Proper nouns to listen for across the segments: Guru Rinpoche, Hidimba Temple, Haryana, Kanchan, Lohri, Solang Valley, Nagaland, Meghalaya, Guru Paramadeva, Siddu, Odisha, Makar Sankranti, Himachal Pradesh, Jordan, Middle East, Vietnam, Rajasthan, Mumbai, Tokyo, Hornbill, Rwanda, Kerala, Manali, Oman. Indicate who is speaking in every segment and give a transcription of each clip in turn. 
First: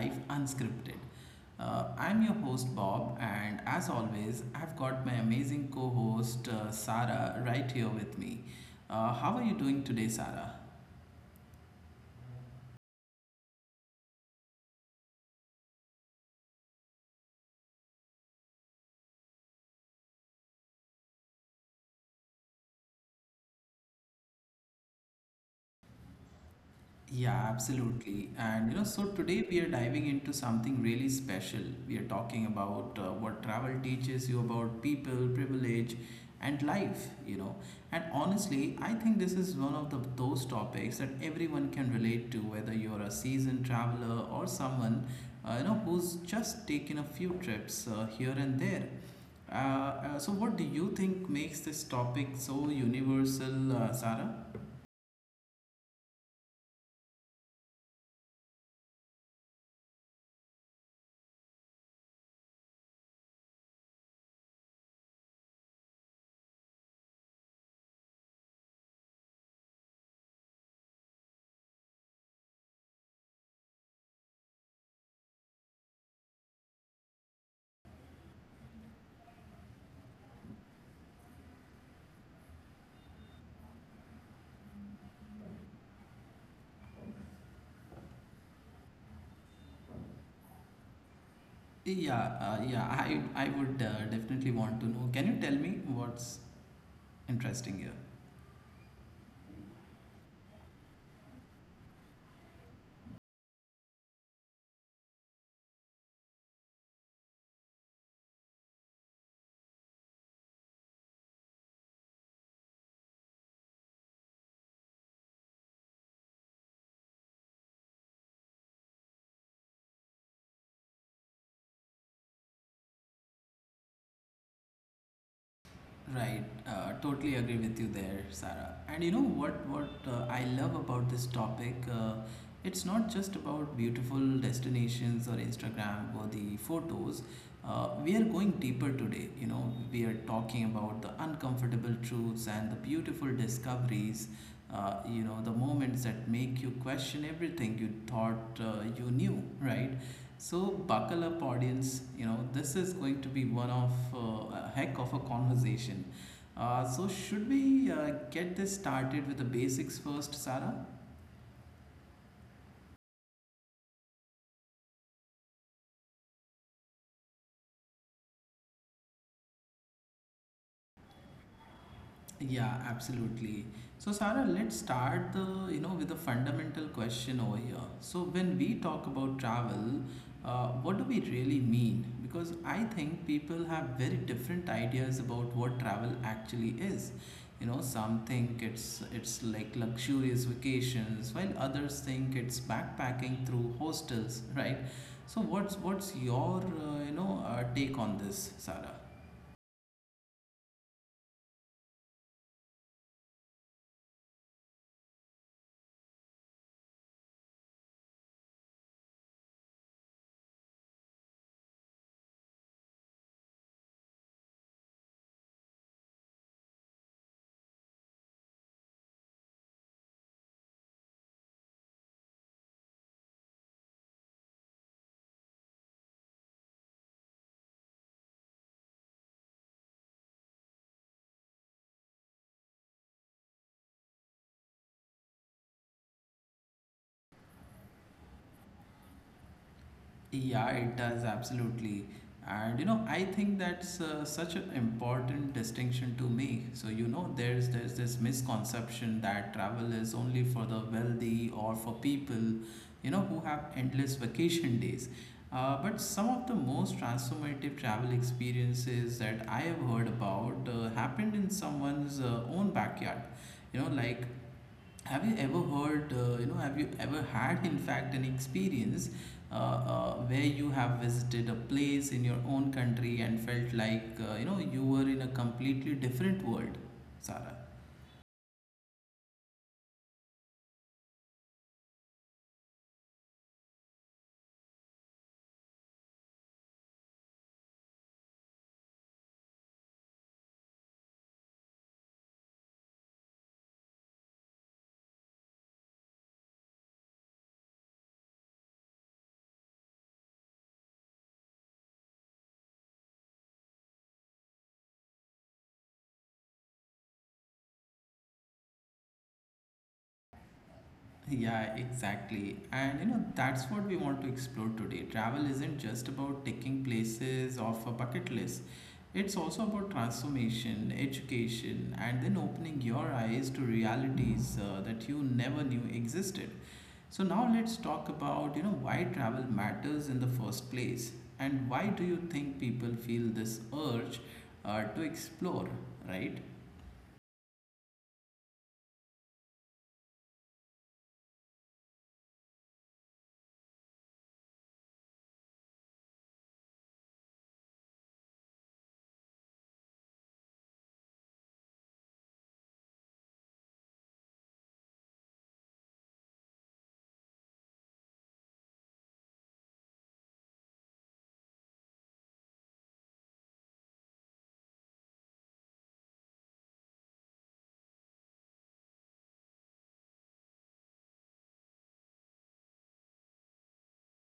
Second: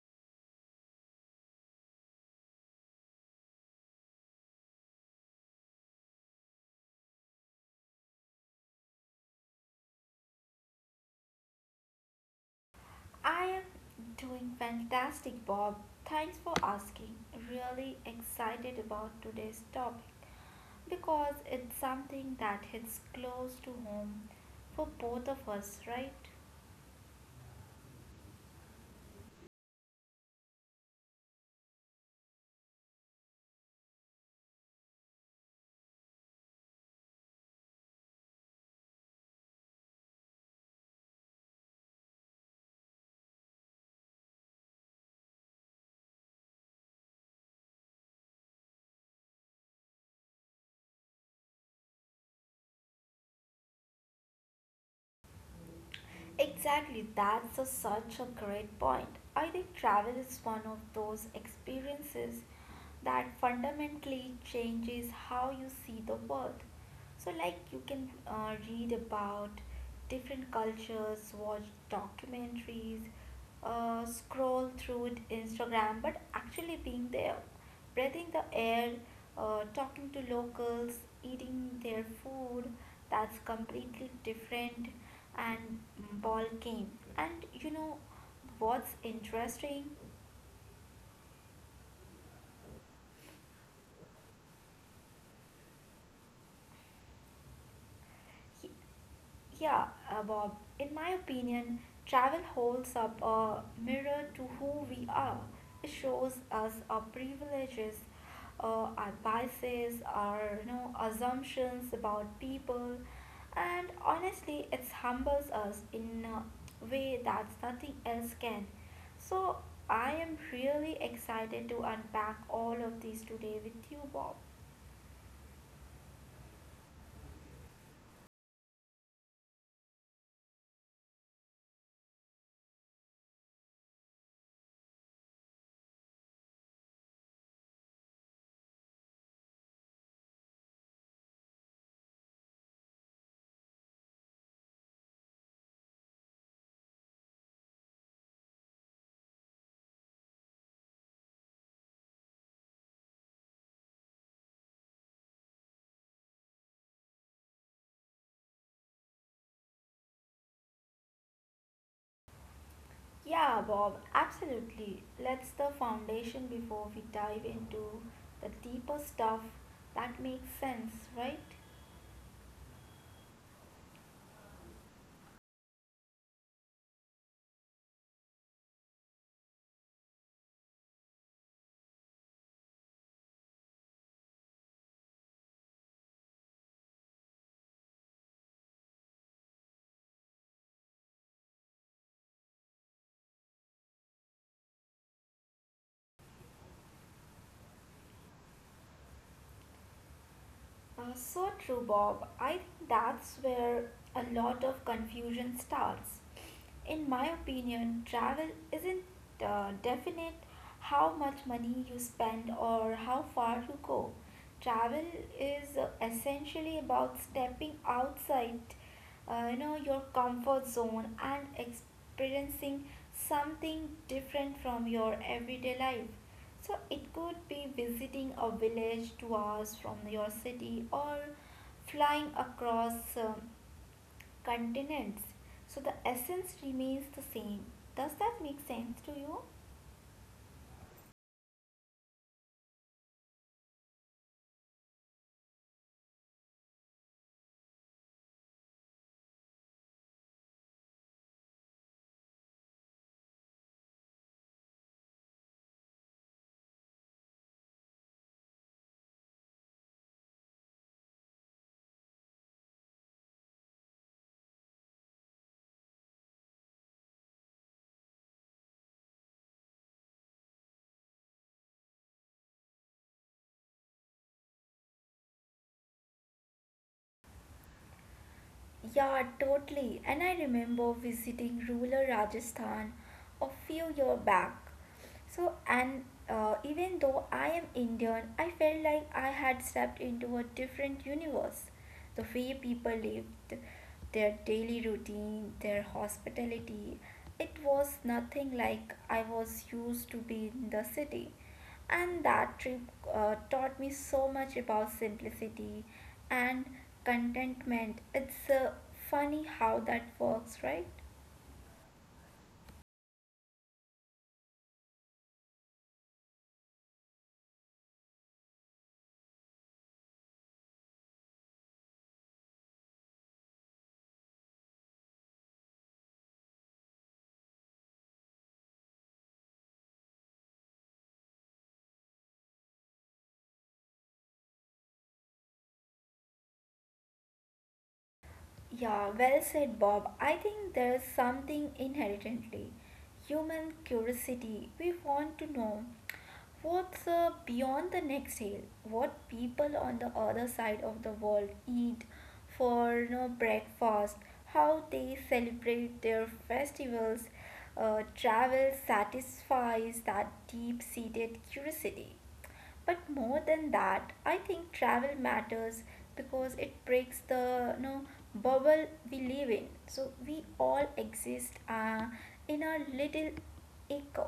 Speaker 1: Life Unscripted. I'm your host Bob, and as always, I've got my amazing co host Sarah right here with me. How are you doing today, Sarah?
Speaker 2: I am doing fantastic, Bob. Thanks for asking. Really excited about today's topic because it's something that hits close to home for both of us, right?
Speaker 1: Yeah, absolutely. And you know, so today we are diving into something really special. We are talking about what travel teaches you about people, privilege, and life. And honestly, I think this is one of those topics that everyone can relate to, whether you're a seasoned traveler or someone who's just taken a few trips here and there. Uh, what do you think makes this topic so universal, Sarah?
Speaker 2: Exactly, such a great point. I think travel is one of those experiences that fundamentally changes how you see the world. So, like, you can read about different cultures, watch documentaries, scroll through it Instagram, but actually being there, breathing the air, talking to locals, eating their food, that's completely different and ball game. And you know what's interesting?
Speaker 1: Yeah, I would definitely want to know. Can you tell me what's interesting here?
Speaker 2: Yeah, Bob, in my opinion, travel holds up a mirror to who we are. It shows us our privileges, our biases, our assumptions about people, and honestly, it humbles us in a way that nothing else can. So, I am really excited to unpack all of these today with you, Bob.
Speaker 1: Right, totally agree with you there, Sarah. And you know what I love about this topic? It's not just about beautiful destinations or Instagram or the photos. We are going deeper today. You know, we are talking about the uncomfortable truths and the beautiful discoveries. The moments that make you question everything you thought you knew, right? So buckle up, audience. You know this is going to be one of a heck of a conversation. So should we get this started with the basics first, Sarah?
Speaker 2: Yeah, Bob, absolutely. Let's the foundation before we dive into the deeper stuff that makes sense, right?
Speaker 1: Yeah, absolutely. So Sarah, let's start the you know with a fundamental question over here. So when we talk about travel, what do we really mean? Because I think people have very different ideas about what travel actually is. You know, some think it's like luxurious vacations, while others think it's backpacking through hostels, right? So what's your take on this, Sarah?
Speaker 2: So true, Bob. I think that's where a lot of confusion starts. In my opinion, travel isn't definite how much money you spend or how far you go. Travel is essentially about stepping outside, you know, your comfort zone and experiencing something different from your everyday life. So it could be visiting a village 2 hours from your city or flying across continents. So the essence remains the same. Does that make sense to you?
Speaker 1: Yeah, it does absolutely. And you know, I think that's such an important distinction to make. So you know, there's this misconception that travel is only for the wealthy or for people, you know, who have endless vacation days. But some of the most transformative travel experiences that I have heard about happened in someone's own backyard. You know, like have you ever heard have you ever had in fact an experience where you have visited a place in your own country and felt like you were in a completely different world sarah
Speaker 2: Yeah, totally. And I remember visiting rural Rajasthan a few years back. So, and even though I am Indian, I felt like I had stepped into a different universe. The way people lived, their daily routine, their hospitality, it was nothing like I was used to be in the city, and that trip taught me so much about simplicity and contentment. It's funny how that works, right?
Speaker 1: Yeah, exactly. And you know, that's what we want to explore today. Travel isn't just about taking places off a bucket list, it's also about transformation, education, and then opening your eyes to realities that you never knew existed. So now let's talk about, you know, why travel matters in the first place and why do you think people feel this urge to explore, right?
Speaker 2: Yeah, well said, Bob. I think there is something inherently human curiosity. We want to know what's beyond the next hill, what people on the other side of the world eat for, you know, breakfast, how they celebrate their festivals. Travel satisfies that deep seated curiosity, but more than that, I think travel matters because it breaks the, you know, bubble we live in. So we all exist in our little echo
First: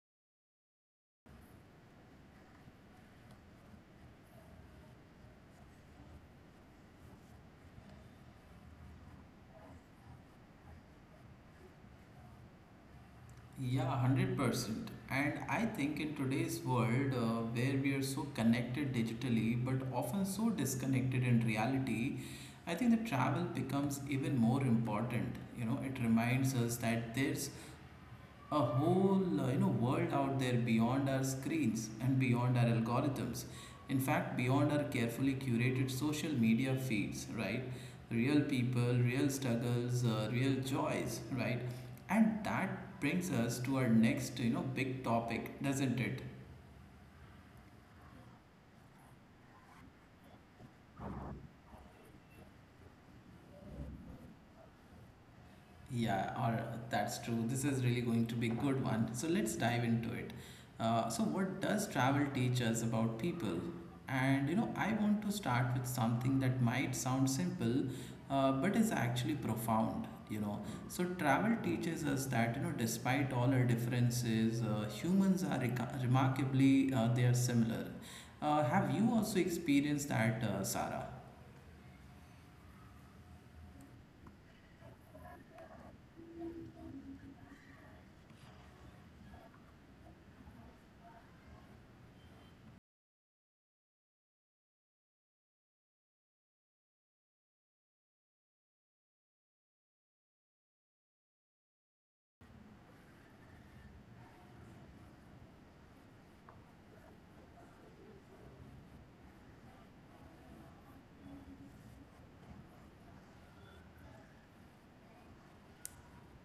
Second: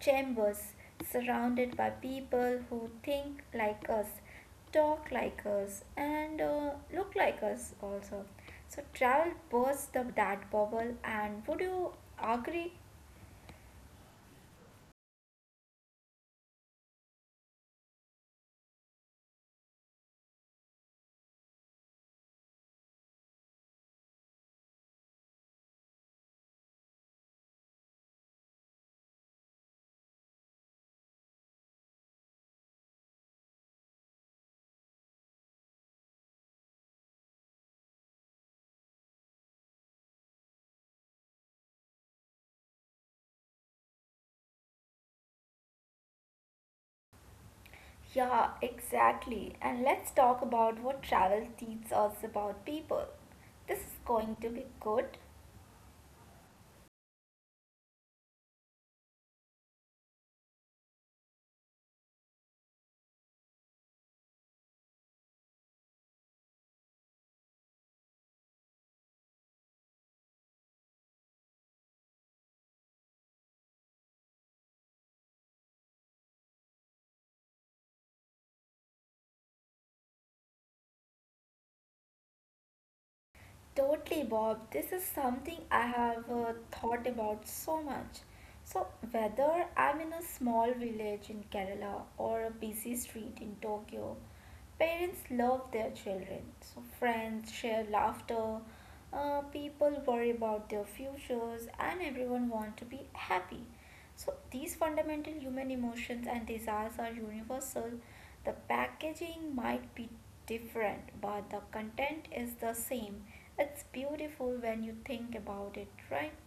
Speaker 2: chambers, surrounded by people who think like us, talk like us, and look like us also. So travel bursts that bubble. And would you agree?
Speaker 1: Yeah, 100%. And I think in today's world where we are so connected digitally but often so disconnected in reality, I think the travel becomes even more important. You know, it reminds us that there's a whole world out there beyond our screens and beyond our algorithms, in fact beyond our carefully curated social media feeds, right? Real people, real struggles, real joys, right? And that brings us to our next, you know, big topic, doesn't it?
Speaker 2: Yeah, exactly. And let's talk about what travel teaches us about people. This is going to be good.
Speaker 1: Yeah, or that's true. This is really going to be a good one. So let's dive into it. So what does travel teach us about people? And you know, I want to start with something that might sound simple, but is actually profound. You know, so travel teaches us that you know, despite all our differences, humans are remarkably they are similar. Have you also experienced that, Sarah?
Speaker 2: Totally, Bob. This is something I have thought about so much. So, whether I'm in a small village in Kerala or a busy street in Tokyo, parents love their children. So, friends share laughter, people worry about their futures, and everyone wants to be happy. So, these fundamental human emotions and desires are universal. The packaging might be different, but the content is the same. It's beautiful when you think about it, right?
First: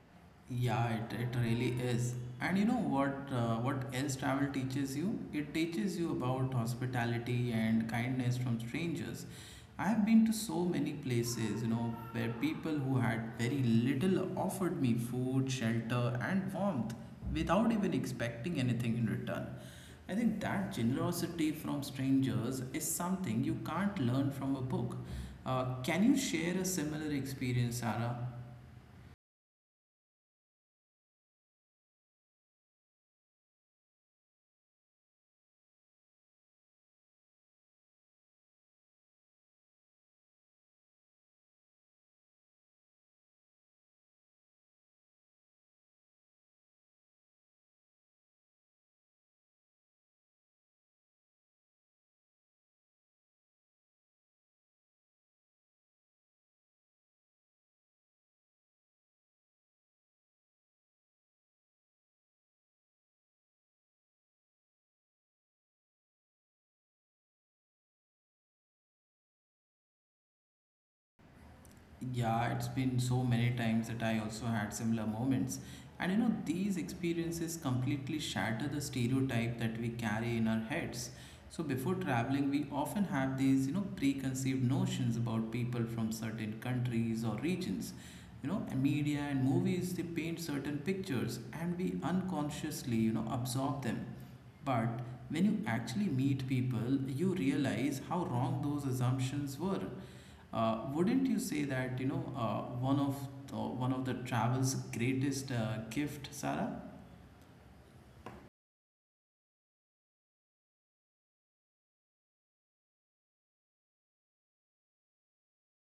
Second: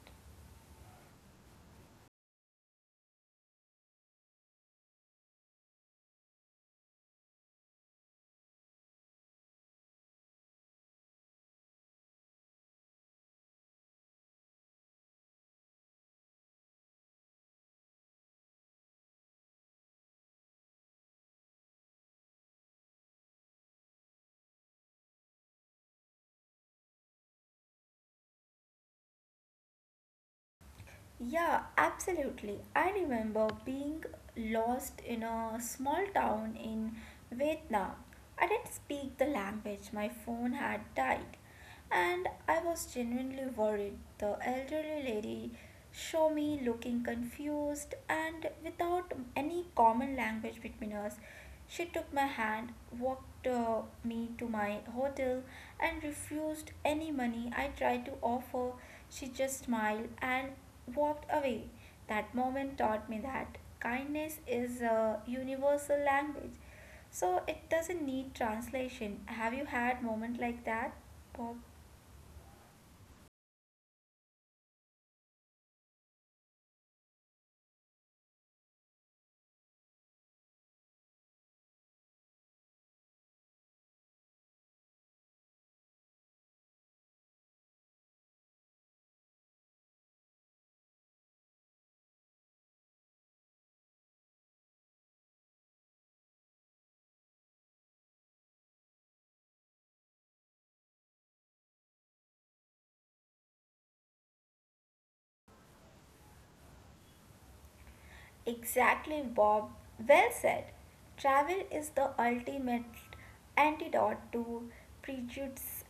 Speaker 1: Yeah, it really is. And you know what else travel teaches you? It teaches you about hospitality and kindness from strangers. I have been to so many places, you know, where people who had very little offered me food, shelter, and warmth without even expecting anything in return. I think that generosity from strangers is something you can't learn from a book. Can you share a similar experience, Sarah?
Speaker 2: Yeah, absolutely. I remember being lost in a small town in Vietnam. I didn't speak the language, my phone had died, and I was genuinely worried. The elderly lady saw me looking confused and without any common language between us. She took my hand, walked me to my hotel, and refused any money I tried to offer. She just smiled and walked away. That moment taught me that kindness is a universal language, so it doesn't need translation. Have you had moment like that, Bob?
Speaker 1: Yeah, it's been so many times that I also had similar moments. And you know, these experiences completely shatter the stereotype that we carry in our heads. So before traveling, we often have these, you know, preconceived notions about people from certain countries or regions. You know, and media and movies, they paint certain pictures and we unconsciously, you know, absorb them. But when you actually meet people, you realize how wrong those assumptions were. Wouldn't you say that you know one of the travel's greatest gift, Sarah?
Speaker 2: Exactly, Bob. Well said. Travel is the ultimate antidote to prejudice.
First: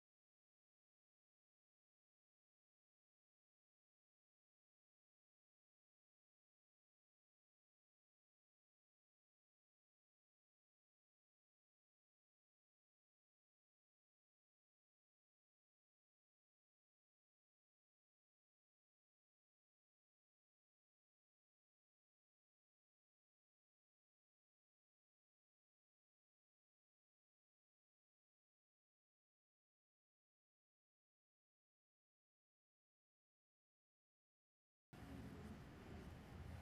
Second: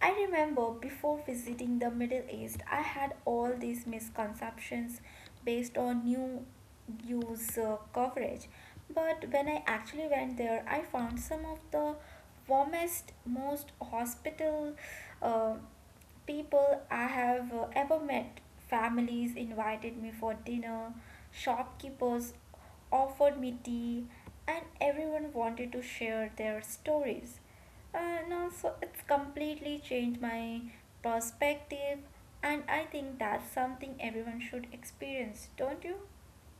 Speaker 2: I remember before visiting the Middle East, I had all these misconceptions based on news coverage. But when I actually went there, I found some of the warmest, most hospital, uh, people I have ever met. Families invited me for dinner, shopkeepers offered me tea, and everyone wanted to share their stories. No, So it's completely changed my perspective, and I think that's something everyone should experience, don't you?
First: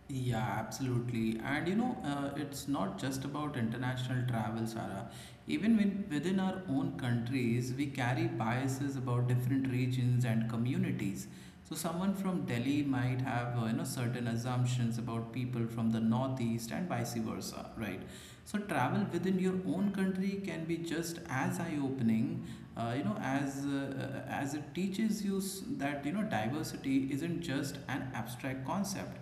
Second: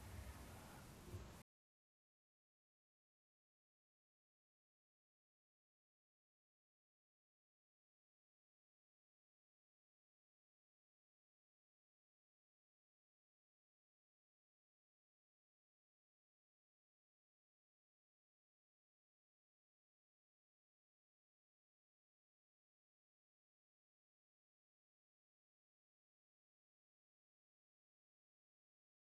Speaker 1: Yeah, absolutely. And you know, it's not just about international travel, Sarah. Even when within our own countries, we carry biases about different regions and communities. So someone from Delhi might have, you know, certain assumptions about people from the Northeast and vice versa, right? So travel within your own country can be just as eye-opening, as it teaches you that you know diversity isn't just an abstract concept.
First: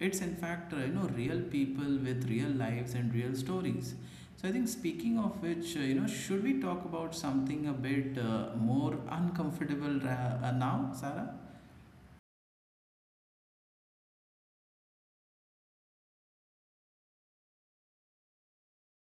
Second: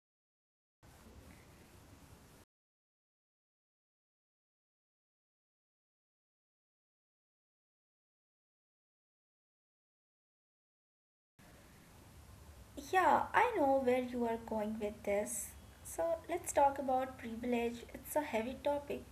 Speaker 1: It's in fact real people with real lives and real stories. So I think speaking of which, you know, should we talk about something a bit more uncomfortable now, Sarah?
Speaker 2: Yeah, I know where you are going with this. So let's talk about privilege. It's a heavy topic,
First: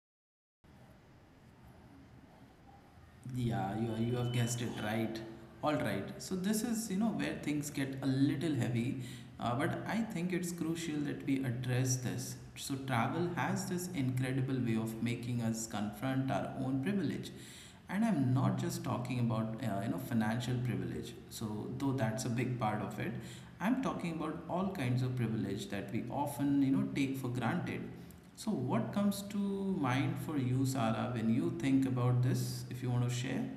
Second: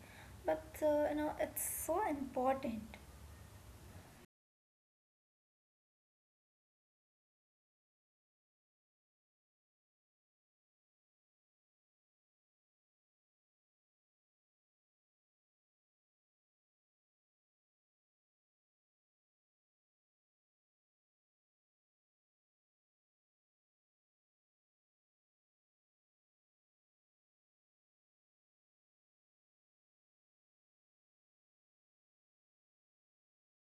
Speaker 2: but you know, it's so important.
Speaker 1: Yeah, you have guessed it right. All right. So this is, you know, where things get a little heavy, but I think it's crucial that we address this. So travel has this incredible way of making us confront our own privilege. And I'm not just talking about, you know, financial privilege. So though that's a big part of it, I'm talking about all kinds of privilege that we often, you know, take for granted. So, what comes to mind for you, Sara, when you think about this? If you want to share,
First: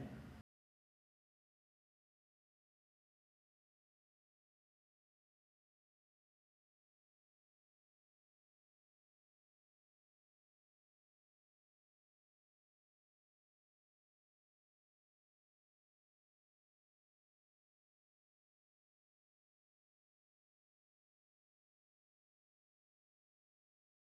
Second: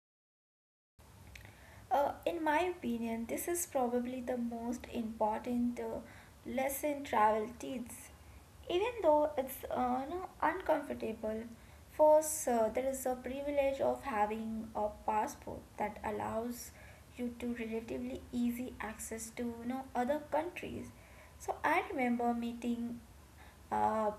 Speaker 2: In my opinion, this is probably the most important lesson travel teaches, even though it's you know, uncomfortable. First, there is a privilege of having a passport that allows you to relatively easy access to, you know, other countries. So I remember meeting uh,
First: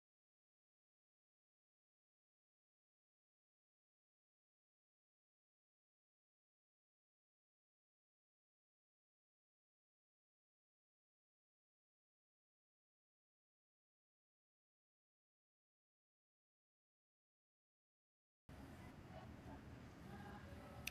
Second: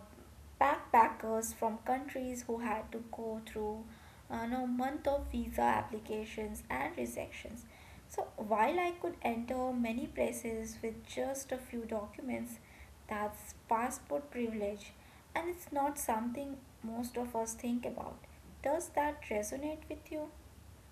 Speaker 2: backpackers from countries who had to go through, you know, month of visa applications and rejections. So while I could enter many places with just a few documents, that's passport privilege, and it's not something most of us think about. Does that resonate with you?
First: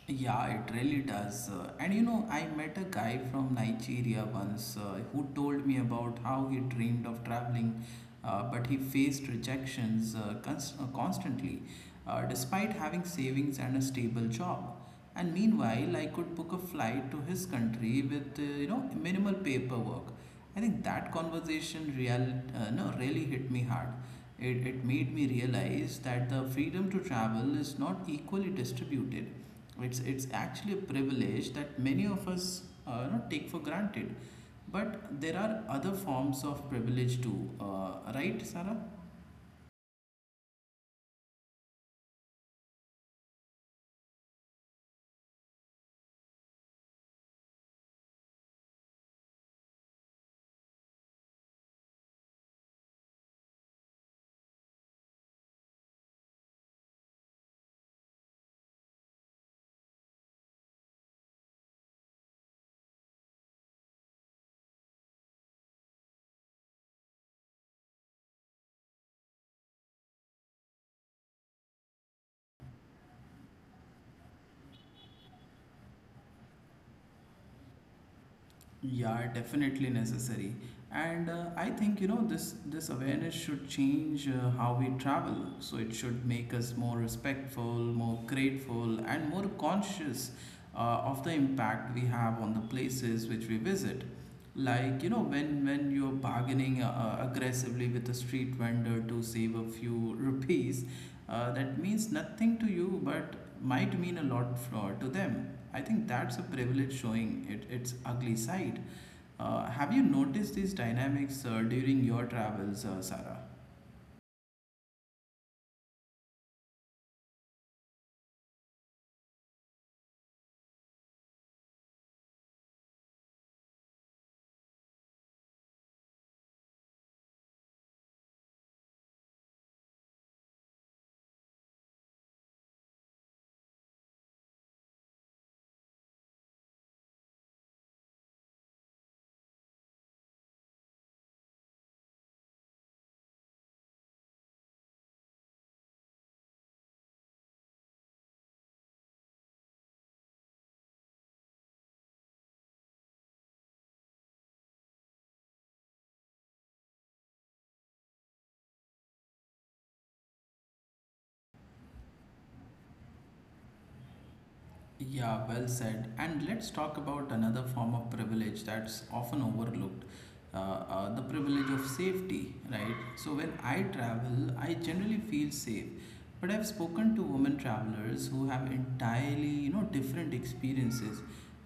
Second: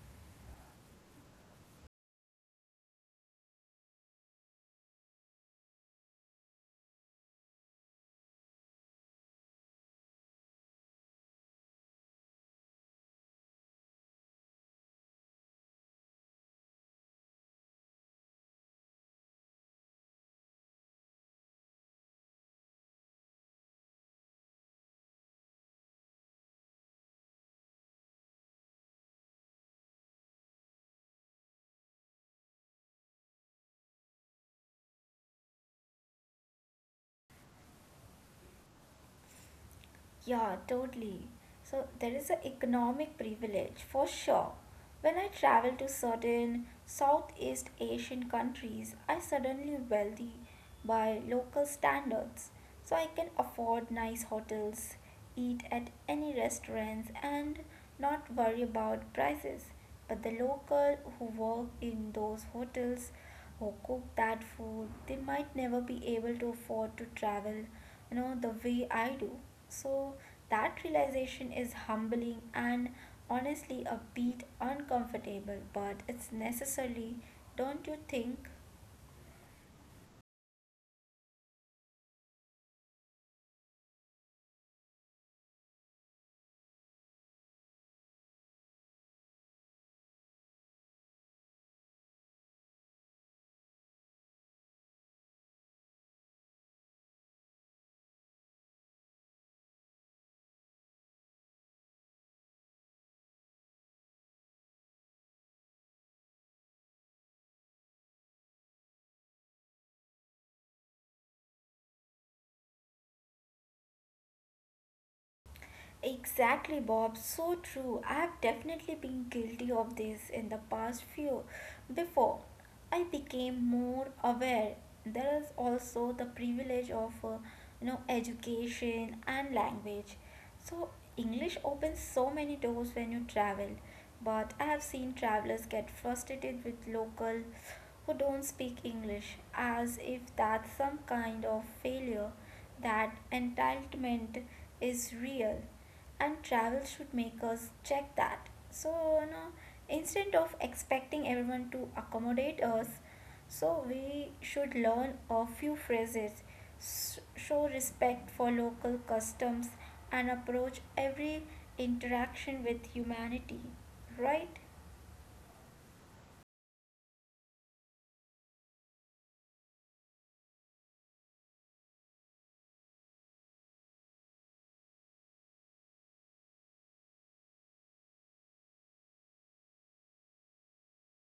Speaker 1: yeah, it really does. And you know, I met a guy from Nigeria once who told me about how he dreamed of traveling, but he faced rejections constantly, despite having savings and a stable job. And meanwhile, I could book a flight to his country with minimal paperwork. I think that conversation real no really hit me hard. It made me realize that the freedom to travel is not equally distributed. It's actually a privilege that many of us you know, take for granted. But there are other forms of privilege too, right, Sarah?
Speaker 2: Yeah, totally. So there is an economic privilege for sure. When I travel to certain Southeast Asian countries, I suddenly wealthy by local standards. So I can afford nice hotels, eat at any restaurants, and not worry about prices. But the local who work in those hotels or cook that food, they might never be able to afford to travel, you know, the way I do. So that realization is humbling and honestly a bit uncomfortable, but it's necessary, don't you think?
Speaker 1: Yeah, definitely necessary. And I think you know this awareness should change how we travel. So it should make us more respectful, more grateful, and more conscious of the impact we have on the places which we visit. Like you know when you're bargaining aggressively with a street vendor to save a few rupees, that means nothing to you but might mean a lot to them. I think that's a privilege showing its ugly side. Have you noticed these dynamics during your travels, Sarah?
Speaker 2: Exactly, Bob. So true. I've definitely been guilty of this in the past few. Before I became more aware, there is also the privilege of, you know, education and language. So English opens so many doors when you travel, but I have seen travelers get frustrated with local who don't speak English, as if that's some kind of failure. That entitlement is real, and travel should make us check that. So, you know, instead of expecting everyone to accommodate us, so we should learn a few phrases, show respect for local customs, and approach every interaction with humanity, right?
Speaker 1: Yeah, well said. And let's talk about another form of privilege that's often overlooked, the privilege of safety, right? So, when I travel, I generally feel safe. But I've spoken to women travelers who have entirely, you know, different experiences.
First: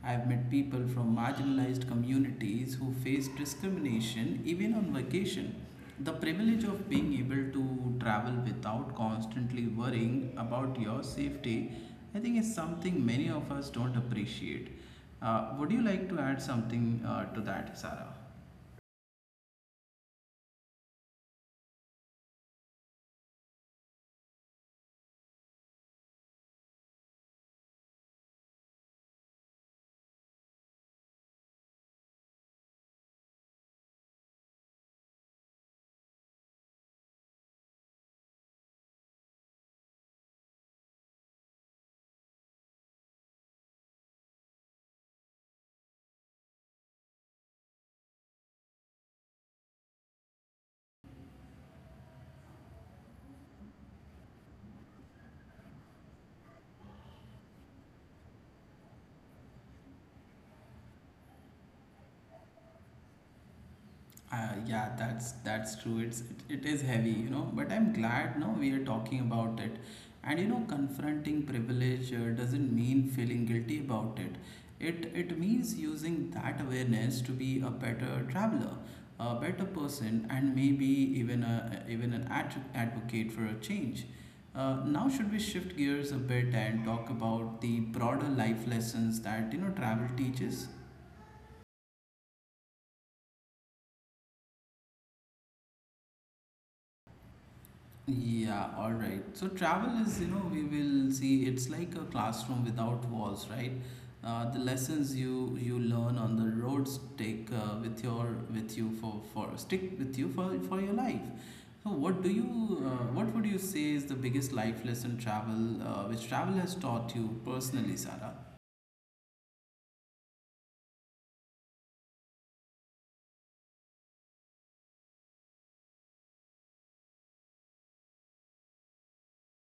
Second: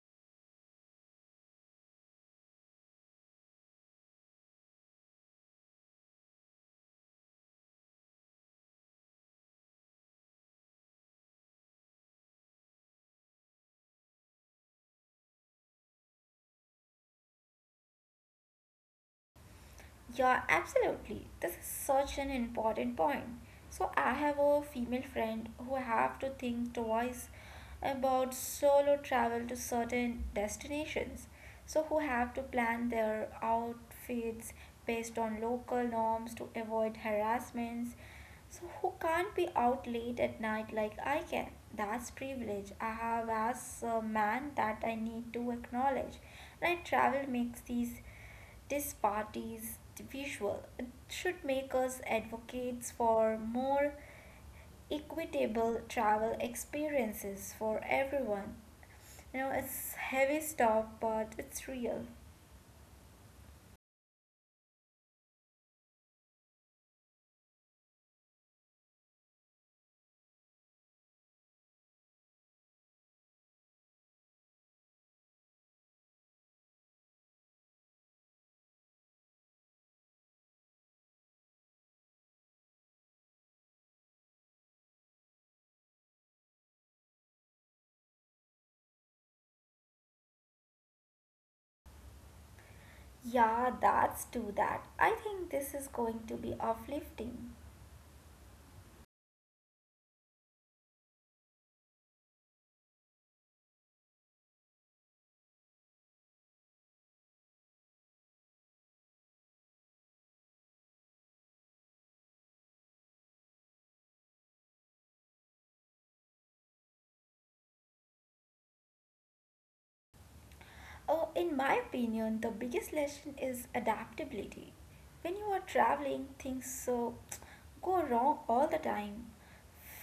Speaker 1: I've met people from marginalized communities who face discrimination even on vacation. The privilege of being able to travel without constantly worrying about your safety, I think, is something many of us don't appreciate. Would you like to add something to that, Sarah?
Speaker 2: Yeah, absolutely. This is such an important point. So I have a female friend who have to think twice about solo travel to certain destinations, so who have to plan their outfits based on local norms to avoid harassments, so who can't be out late at night like I can. That's privilege I have as a man that I need to acknowledge. And I travel makes these, this part is visual. It should make us advocates for more equitable travel experiences for everyone. You know, it's heavy stuff, but it's real.
Speaker 1: Yeah, that's true. It's it, it is heavy, you know. But I'm glad now we are talking about it. And you know, confronting privilege doesn't mean feeling guilty about it. It means using that awareness to be a better traveler, a better person, and maybe even a even an ad- advocate for a change. Now, should we shift gears a bit and talk about the broader life lessons that you know travel teaches?
Speaker 2: Yeah, that's do that. I think this is going to be uplifting.
Speaker 1: Yeah, all right. So travel is, you know, we will see it's like a classroom without walls, right? The lessons you learn on the roads take with your with you for stick with you for your life. So what do you what would you say is the biggest life lesson travel has taught you personally, Sarah?
Speaker 2: In my opinion, the biggest lesson is adaptability. When you are traveling, things so go wrong all the time.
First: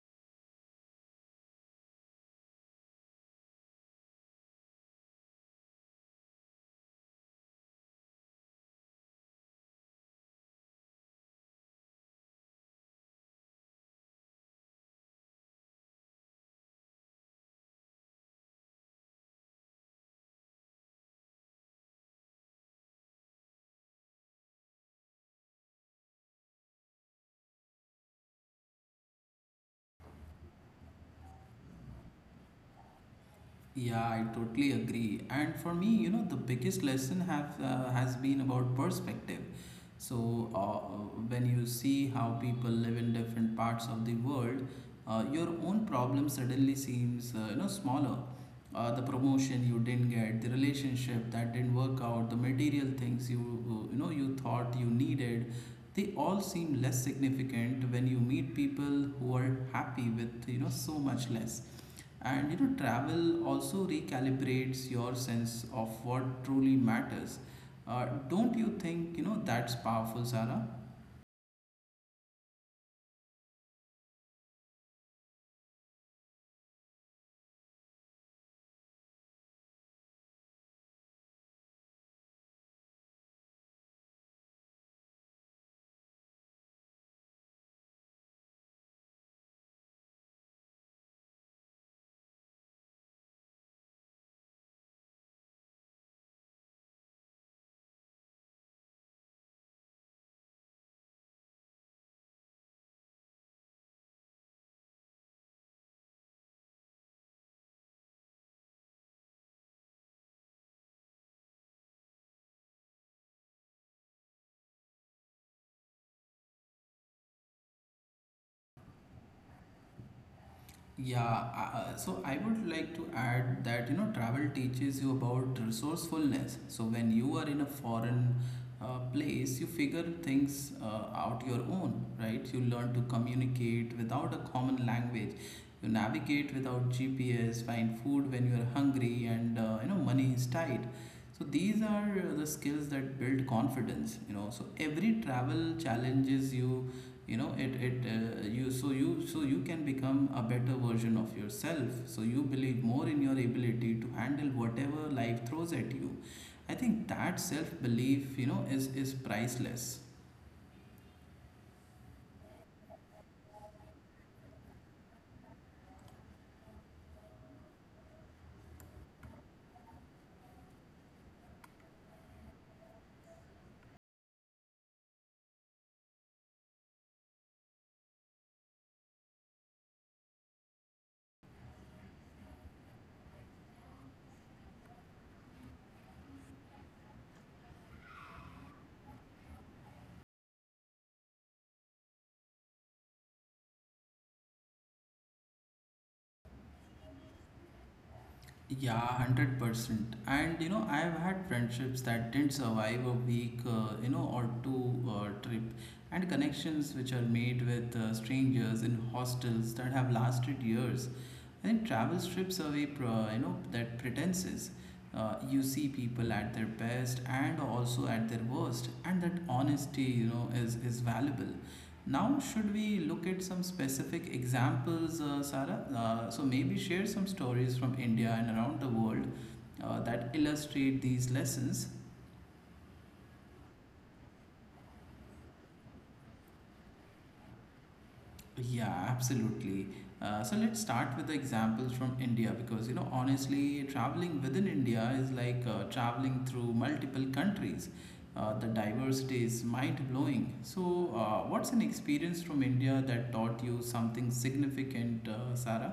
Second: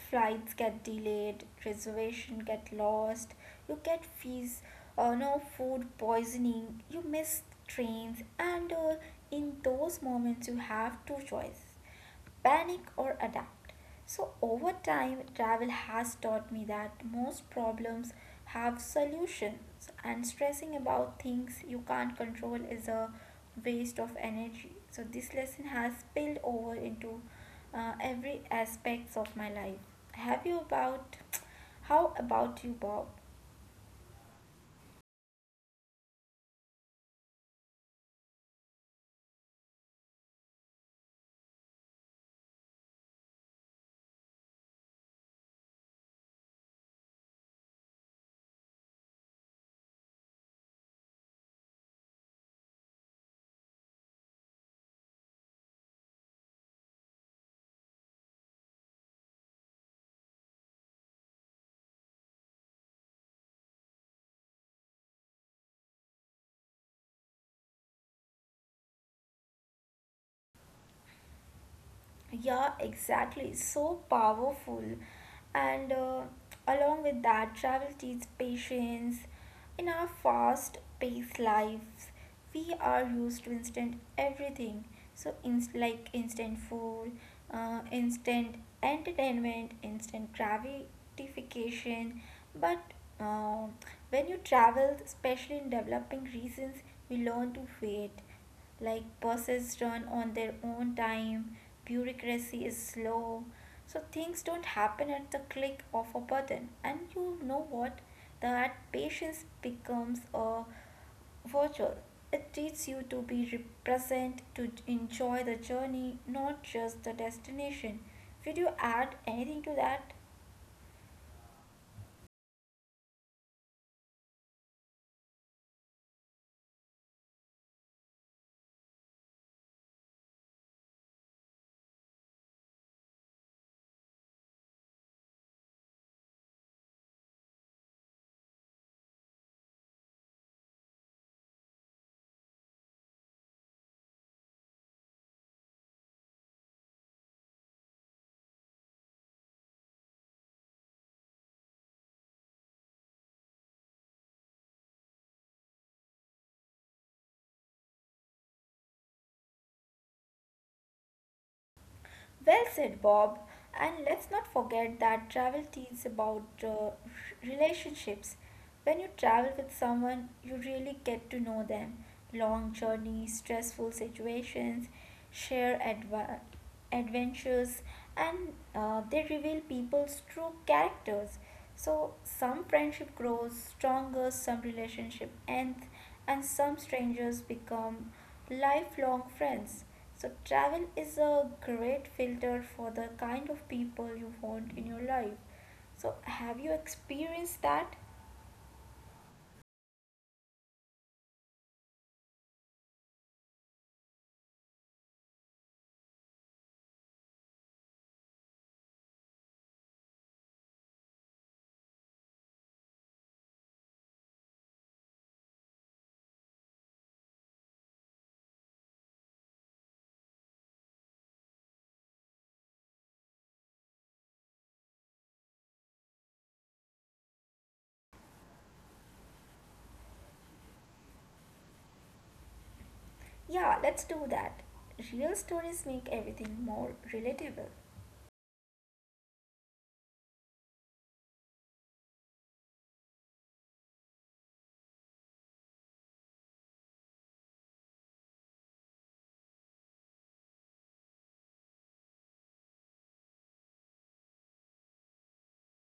Speaker 2: Flights get delayed, reservation get lost, you get fees, no food poisoning, you miss trains, and in those moments you have two choices: panic or adapt. So, over time, travel has taught me that most problems have solutions, and stressing about things you can't control is a waste of energy. So, this lesson has spilled over into every aspects of my life. Have you about How about you, Bob?
Speaker 1: Yeah, I totally agree. And for me, you know, the biggest lesson have has been about perspective. So when you see how people live in different parts of the world, your own problem suddenly seems you know smaller. The promotion you didn't get, the relationship that didn't work out, the material things you you know you thought you needed, they all seem less significant when you meet people who are happy with you know so much less and you know, travel also recalibrates your sense of what truly matters. Don't you think you know that's powerful, Sarah?
Speaker 2: Yeah, exactly. So powerful. And along with that, travel teaches patience. In our fast paced lives, we are used to instant everything. So, like instant food, instant entertainment, instant gratification. But uh, when you travel, especially in developing regions, we learn to wait, like buses run on their own time, bureaucracy is slow. So things don't happen at the click of a button. And you know what? That patience becomes a virtue. It teaches you to be present, to enjoy the journey, not just the destination. Would you add anything to that?
Speaker 1: Yeah, so I would like to add that you know travel teaches you about resourcefulness. So when you are in a foreign place, you figure things out your own, right? You learn to communicate without a common language. You navigate without GPS, find food when you are hungry, and you know money is tight. So these are the skills that build confidence. You know, so every travel challenges you you know it it you so you can become a better version of yourself so you believe more in your ability to handle whatever life throws at you. I think that self belief you know is priceless.
Speaker 2: Well said, Bob. And let's not forget that travel teaches about relationships. When you travel with someone, you really get to know them. Long journeys, stressful situations, share adventures, and they reveal people's true characters. So, some friendship grows stronger, some relationship ends, and some strangers become lifelong friends. So, travel is a great filter for the kind of people you want in your life. So, have you experienced that?
Speaker 1: Yeah, 100%. And you know, I've had friendships that didn't survive a week, or two trip, and connections which are made with strangers in hostels that have lasted years. I think travel strips away, that pretenses. You see people at their best and also at their worst, and that honesty, you know, is valuable. Now, should we look at some specific examples, Sarah? So, maybe share some stories from India and around the world that illustrate these lessons.
Speaker 2: Yeah, let's do that. Real stories make everything more relatable.
Speaker 1: Yeah, absolutely. So, let's start with the examples from India because, you know, honestly, traveling within India is like traveling through multiple countries. The diversity is mind blowing. So, what's an experience from India that taught you something significant, Sarah?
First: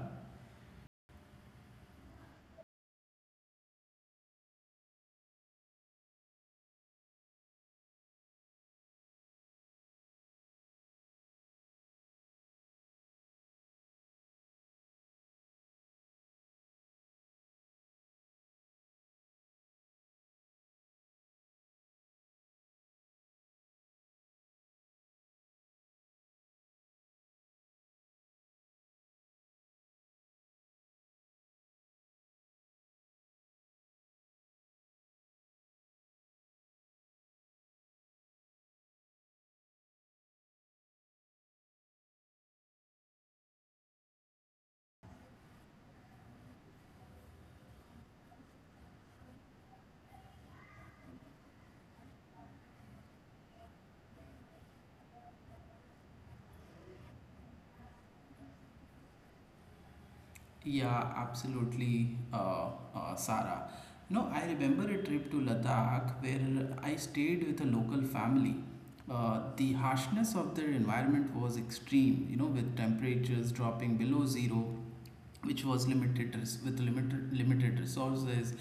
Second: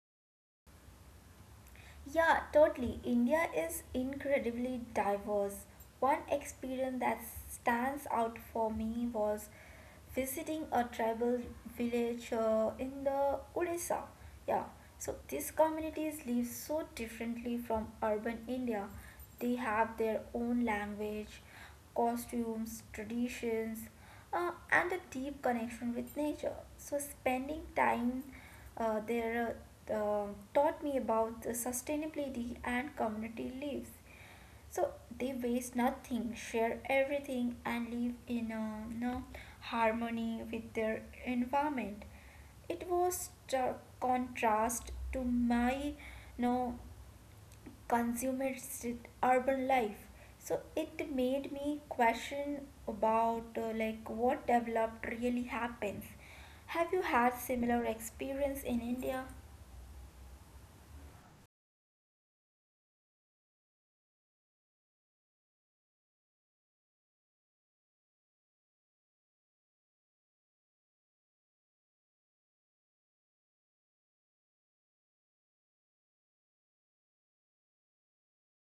Speaker 2: Yeah, totally. India is incredibly diverse. One experience that stands out for me was visiting a tribal village in the Odisha. Yeah, so these communities live so differently from urban India. They have their own language, costumes, traditions, and a deep connection with nature. So, spending time there uh, taught me about the sustainability and community lives. So, they waste nothing, share everything, and live in no, harmony with their environment. It was the contrast to my no consumeristic urban life, so it made me question about, like, what developed really happens. Have you had similar experience in India?
Speaker 1: Yeah, absolutely, Sara. No, I remember a trip to Ladakh where I stayed with a local family. The harshness of their environment was extreme, you know, with temperatures dropping below zero, which was with limited resources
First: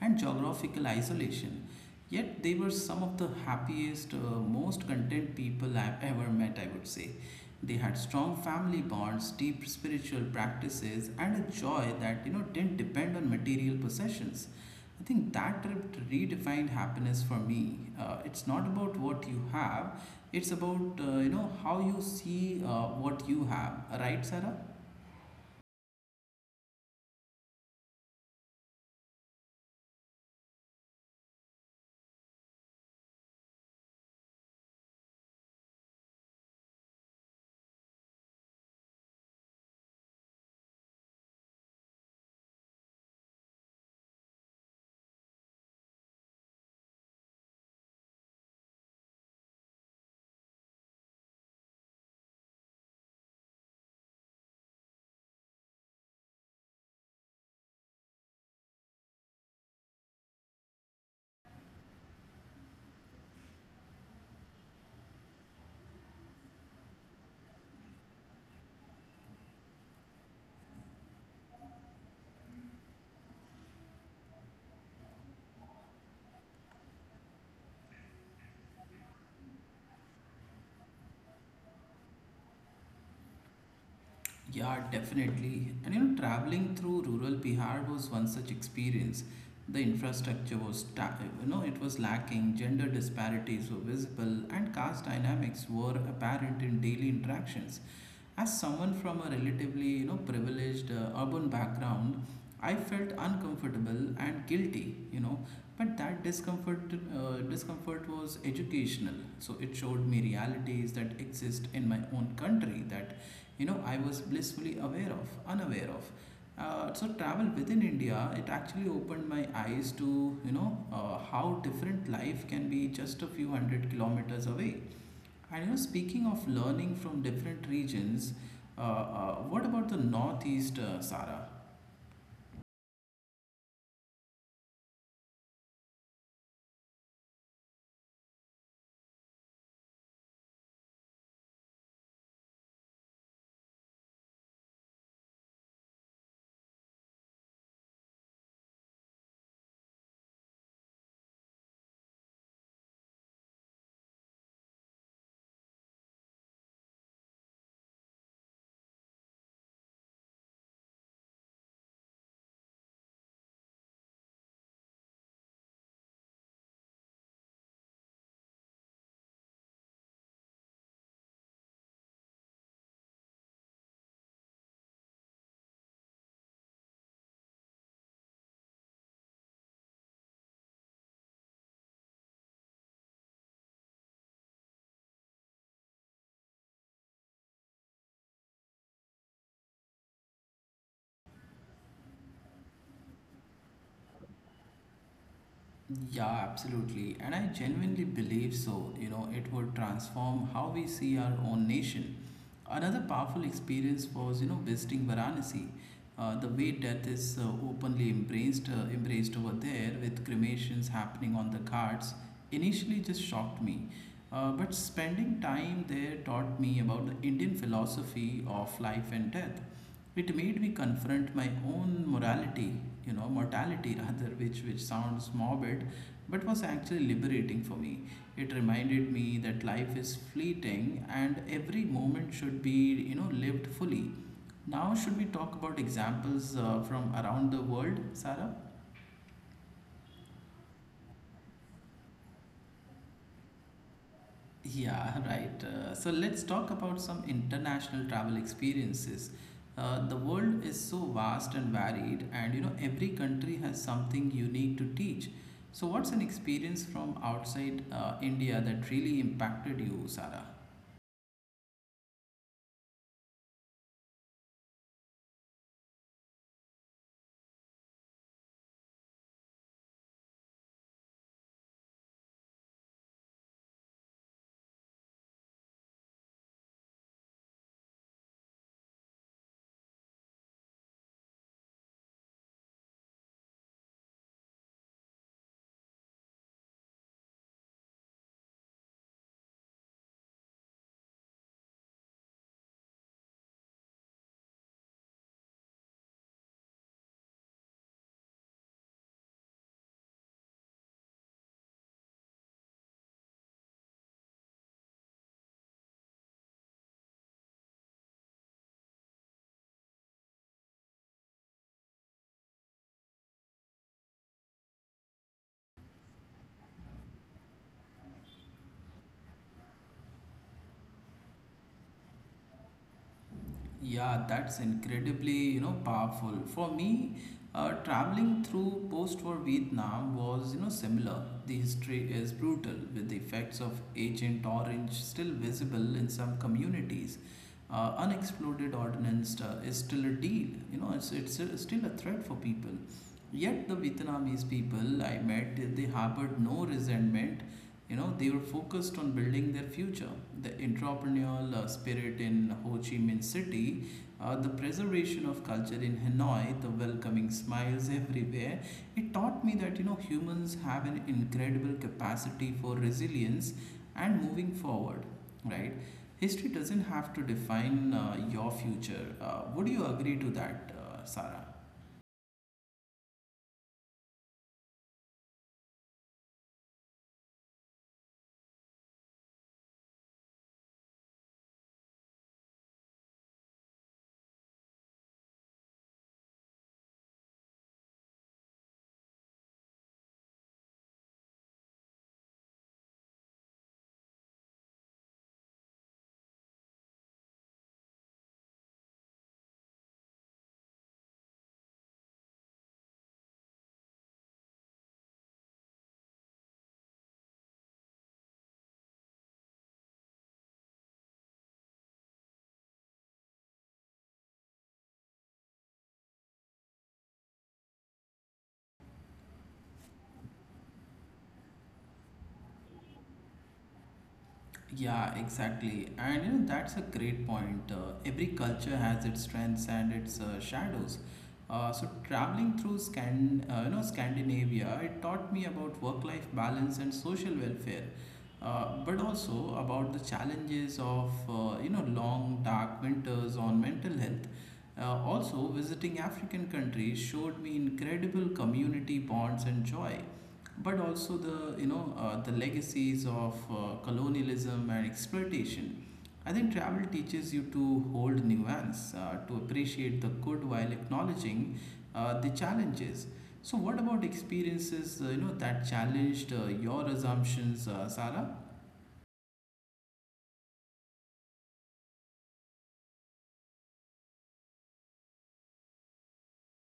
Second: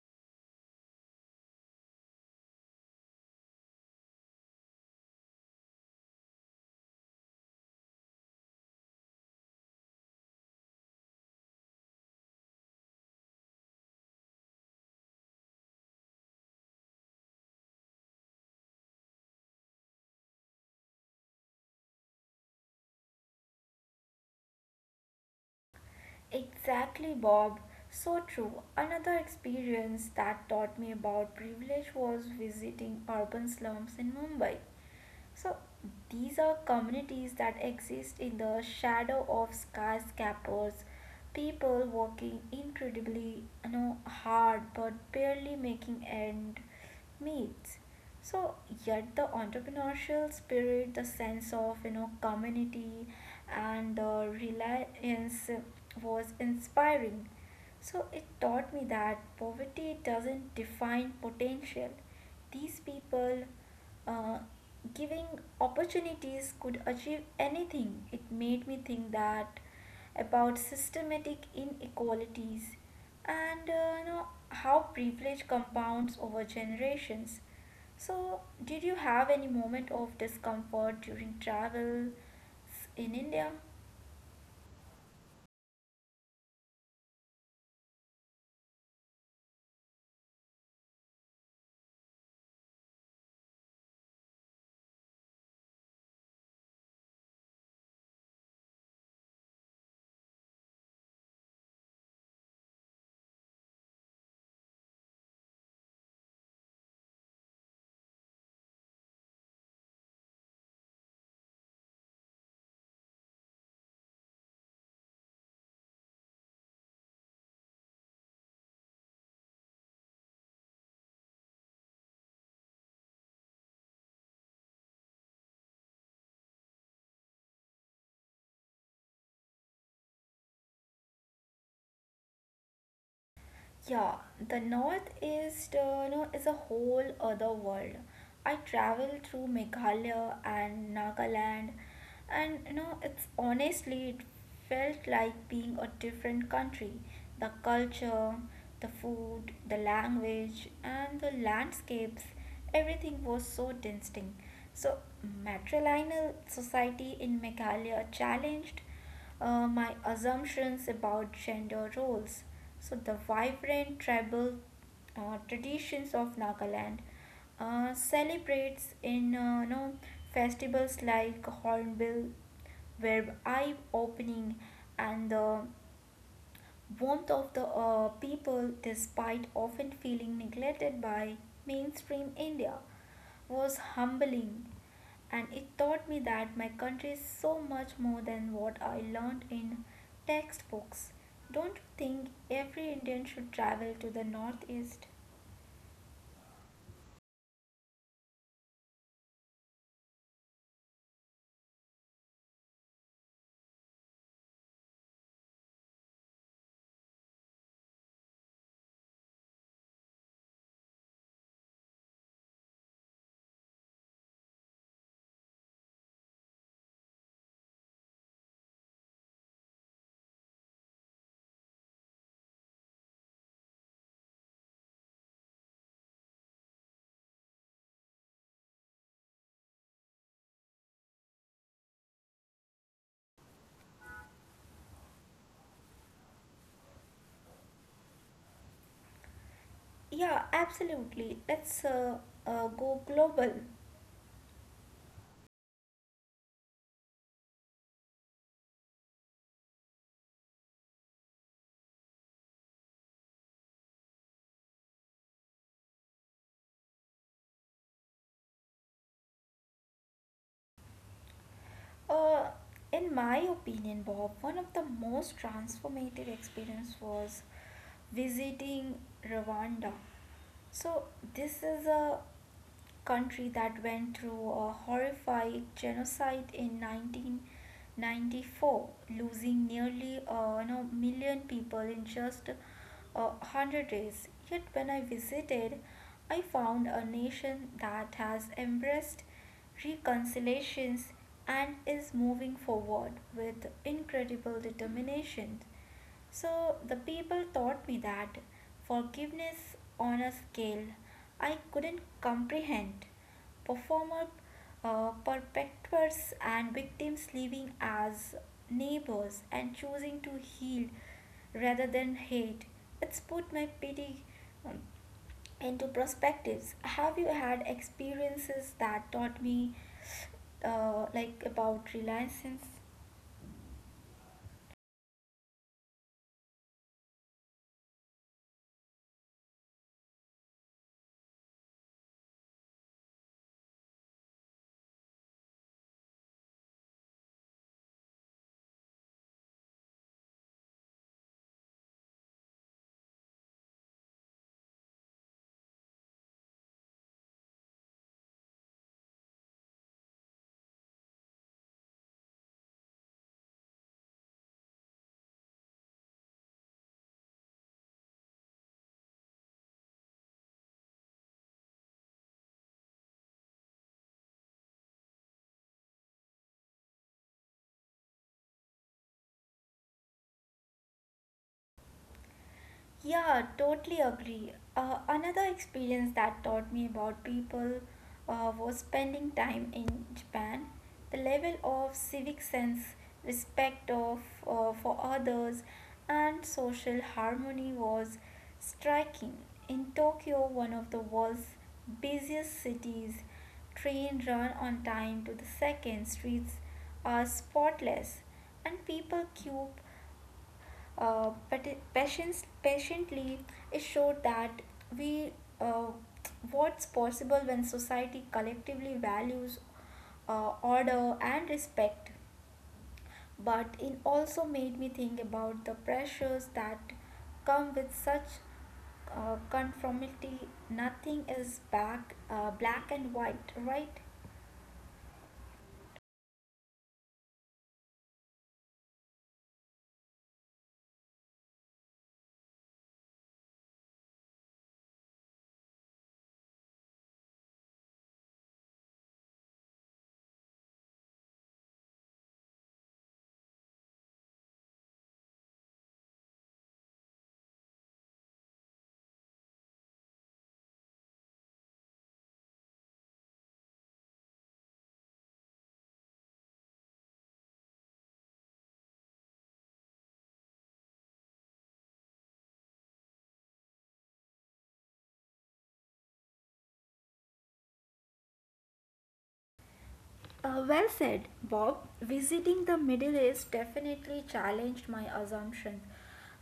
Speaker 1: and geographical isolation. Yet they were some of the happiest, most content people I've ever met, I would say. They had strong family bonds, deep spiritual practices, and a joy that you know didn't depend on material possessions. I think that trip redefined happiness for me. It's not about what you have; it's about you know how you see what you have. Right, Sarah?
Speaker 2: Exactly, Bob. So true. Another experience that taught me about privilege was visiting urban slums in Mumbai. So, these are communities that exist in the shadow of skyscrapers, people working incredibly, you know, hard but barely making end meets. So, yet the entrepreneurial spirit, the sense of community, and the reliance was inspiring. So it taught me that poverty doesn't define potential. These people uh, giving opportunities could achieve anything. It made me think that about systematic inequalities and how privilege compounds over generations. So, did you have any moment of discomfort during travels in India?
Speaker 1: Yeah, definitely. And you know, traveling through rural Bihar was one such experience. The infrastructure was, it was lacking, gender disparities were visible, and caste dynamics were apparent in daily interactions. As someone from a relatively you know privileged urban background, I felt uncomfortable and guilty, you know. But that discomfort was educational. So it showed me realities that exist in my own country that you know I was unaware of. So travel within India, it actually opened my eyes to you know how different life can be just a few hundred kilometers away. And you know, speaking of learning from different regions, what about the Northeast, Sarah?
Speaker 2: Yeah, the northeast is a whole other world. I travel through Meghalaya and Nagaland, and it's honestly it felt like being a different country. The culture, the food, the language, and the landscapes, everything was so distinct. So, matrilineal society in Meghalaya challenged my assumptions about gender roles. So, the vibrant tribal traditions of Nagaland celebrates in festivals like Hornbill, Web Eye Opening, and the warmth of the people despite often feeling neglected by mainstream India was humbling, and it taught me that my country is so much more than what I learned in textbooks. Don't you think every Indian should travel to the Northeast?
Speaker 1: Yeah, absolutely. And I genuinely believe so. You know, it would transform how we see our own nation. Another powerful experience was, you know, visiting Varanasi. The way death is openly embraced over there, with cremations happening on the Ghats, initially just shocked me. But spending time there taught me about the Indian philosophy of life and death. It made me confront my own morality, you know, mortality rather, which sounds morbid, but was actually liberating for me. It reminded me that life is fleeting and every moment should be, you know, lived fully. Now, should we talk about examples from around the world, Sarah?
Speaker 2: Yeah, absolutely. Let's go global.
Speaker 1: Yeah, right. So let's talk about some international travel experiences. The world is so vast and varied, and you know, every country has something unique to teach. So, what's an experience from outside India that really impacted you, Sarah?
Speaker 2: Uh, in my opinion, Bob, one of the most transformative experience was visiting Rwanda. So this is a country that went through a horrific genocide in 1994, losing nearly million people in just 100 days. Yet when I visited, I found a nation that has embraced reconciliations and is moving forward with incredible determination. So the people taught me that forgiveness on a scale I couldn't comprehend. Performer Perpetrators and victims living as neighbors and choosing to heal rather than hate. It's put my pity um, into perspectives. Have you had experiences that taught me like about reliance?
Speaker 1: Yeah, that's incredibly, you know, powerful. For me, traveling through post-war Vietnam was, you know, similar. The history is brutal, with the effects of Agent Orange still visible in some communities. Unexploded ordnance is still a deal. You know, it's still a threat for people. Yet the Vietnamese people I met, they harbored no resentment. You know they were focused on building their future, the entrepreneurial spirit in Ho Chi Minh City, the preservation of culture in Hanoi, the welcoming smiles everywhere. It taught me that you know humans have an incredible capacity for resilience and moving forward, right? History doesn't have to define your future. Would you agree to that, Sarah?
Speaker 2: Yeah, totally agree. Another experience that taught me about people was spending time in Japan. The level of civic sense, respect of for others, and social harmony was striking. In Tokyo, one of the world's busiest cities, train run on time to the second, streets are spotless, and people queue but it, patience patiently. It showed that we uh, what's possible when society collectively values order and respect, but it also made me think about the pressures that come with such conformity. Nothing is back black and white, right?
Speaker 1: Yeah, exactly. And you know, that's a great point. Every culture has its strengths and its shadows. So traveling through Scandinavia, it taught me about work-life balance and social welfare, but also about the challenges of you know long dark winters on mental health. Also, visiting African countries showed me incredible community bonds and joy but also the you know the legacies of colonialism and exploitation. I think travel teaches you to hold nuance, to appreciate the good while acknowledging the challenges. So, what about experiences you know that challenged your assumptions, Sarah?
Speaker 2: Well said, Bob. Visiting the Middle East definitely challenged my assumptions.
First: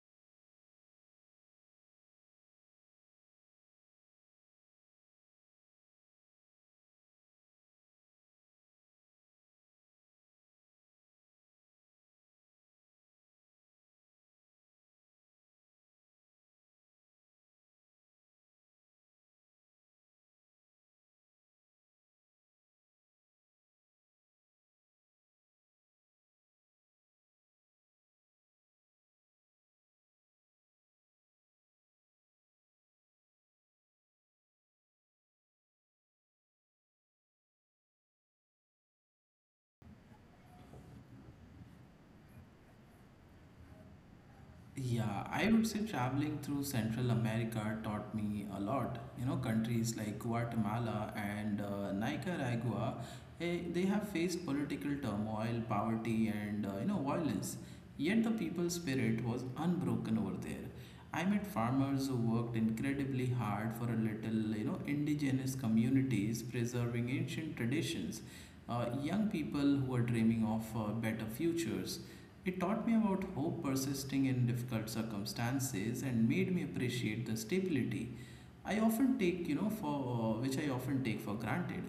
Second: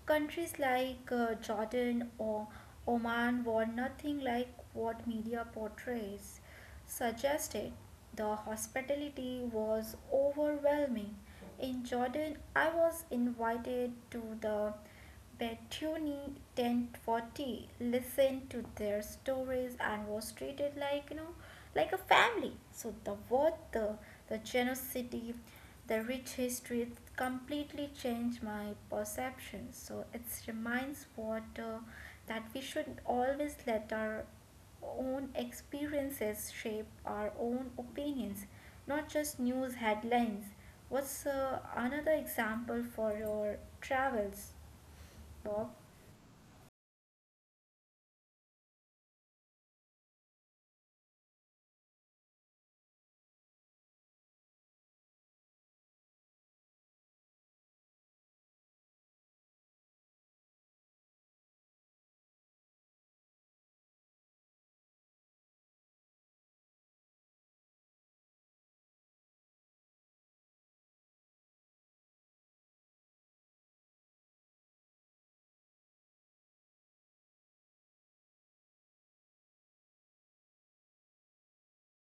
Speaker 2: Countries like Jordan or Oman were nothing like what media portrays. Suggested the hospitality was overwhelming. In Jordan, I was invited to the Betuni 1040, listened to their stories and was treated like like a family. So the war, the genocide, the rich history completely changed my perception. So it reminds what that we should always let our own experiences shape our own opinions, not just news headlines. What's another example for your travels,
Speaker 1: Yeah, I
Speaker 2: Bob?
Speaker 1: would say traveling through Central America taught me a lot. You know, countries like Guatemala and Nicaragua, they have faced political turmoil, poverty, and you know, violence. Yet the people's spirit was unbroken over there. I met farmers who worked incredibly hard for a little, you know, indigenous communities preserving ancient traditions, young people who are dreaming of better futures. It taught me about hope persisting in difficult circumstances and made me appreciate the stability I often take, you know, for which I often take for granted.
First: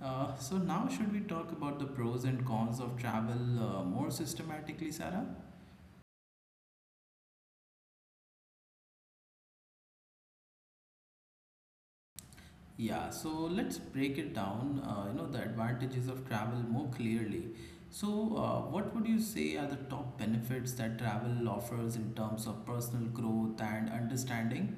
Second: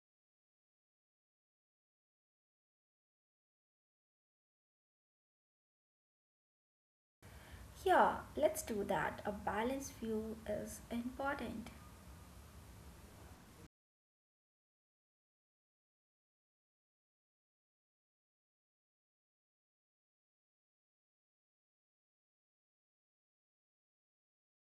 Speaker 1: So now, should we talk about the pros and cons of travel more systematically, Sarah?
Speaker 2: Yeah, let's do that. A balanced view is important.
Speaker 1: Yeah, so let's break it down, you know, the advantages of travel more clearly. So, what would you say are the top benefits that travel offers in terms of personal growth and understanding?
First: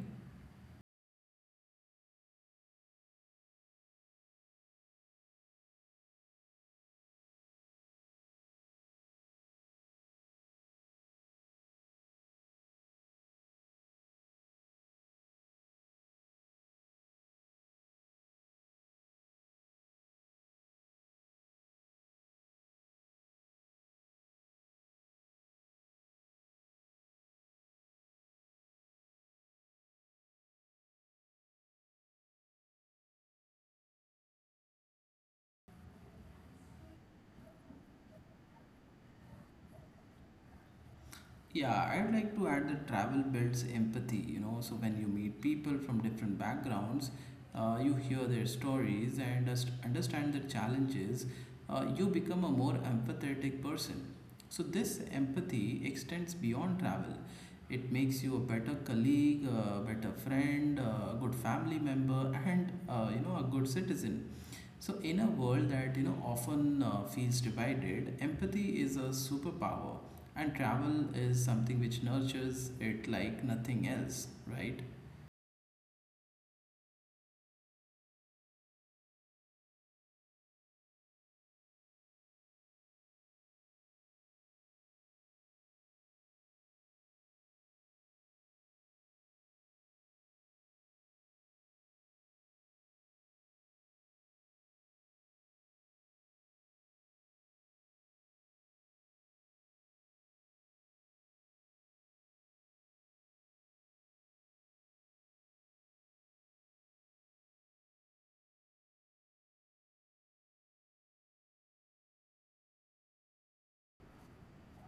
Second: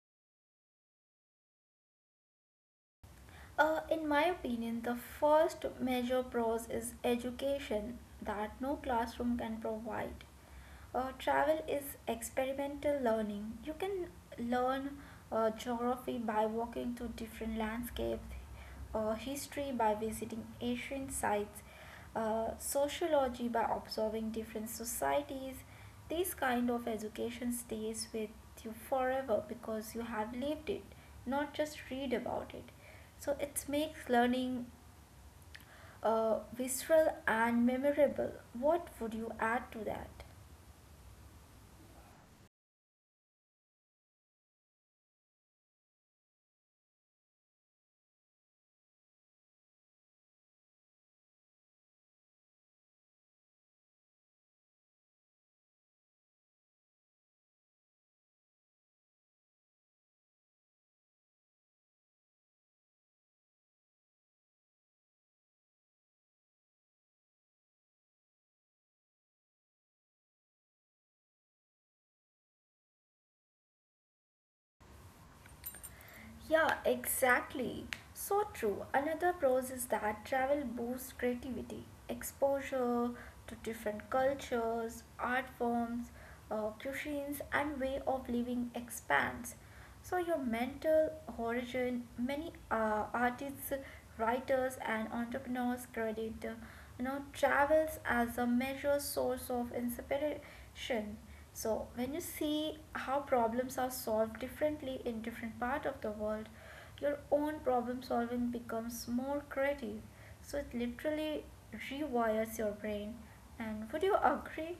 Speaker 2: In my opinion, the first major pros is education that no classroom can provide. Travel is experimental learning. You can learn geography by walking to different landscapes, history by visiting ancient sites, sociology by observing different societies. This kind of education stays with you forever because you have lived it, not just read about it. So it makes learning visceral and memorable. What would you add to that?
Speaker 1: Yeah, I'd like to add that travel builds empathy, you know. So when you meet people from different backgrounds, you hear their stories and just understand their challenges, you become a more empathetic person. So this empathy extends beyond travel. It makes you a better colleague, a better friend, a good family member, and you know a good citizen. So in a world that you know often feels divided, empathy is a superpower and travel is something which nurtures it like nothing else, right?
Speaker 2: Yeah, exactly. So true. Another pros is that travel boosts creativity, exposure to different cultures, art forms, cuisines, and way of living expands. So your mental horizon. Many artists, writers, and entrepreneurs credit travels as a major source of inspiration. So when you see how problems are solved differently in different part of the world, your own problem solving becomes more creative. So it literally rewires your brain. And would you agree?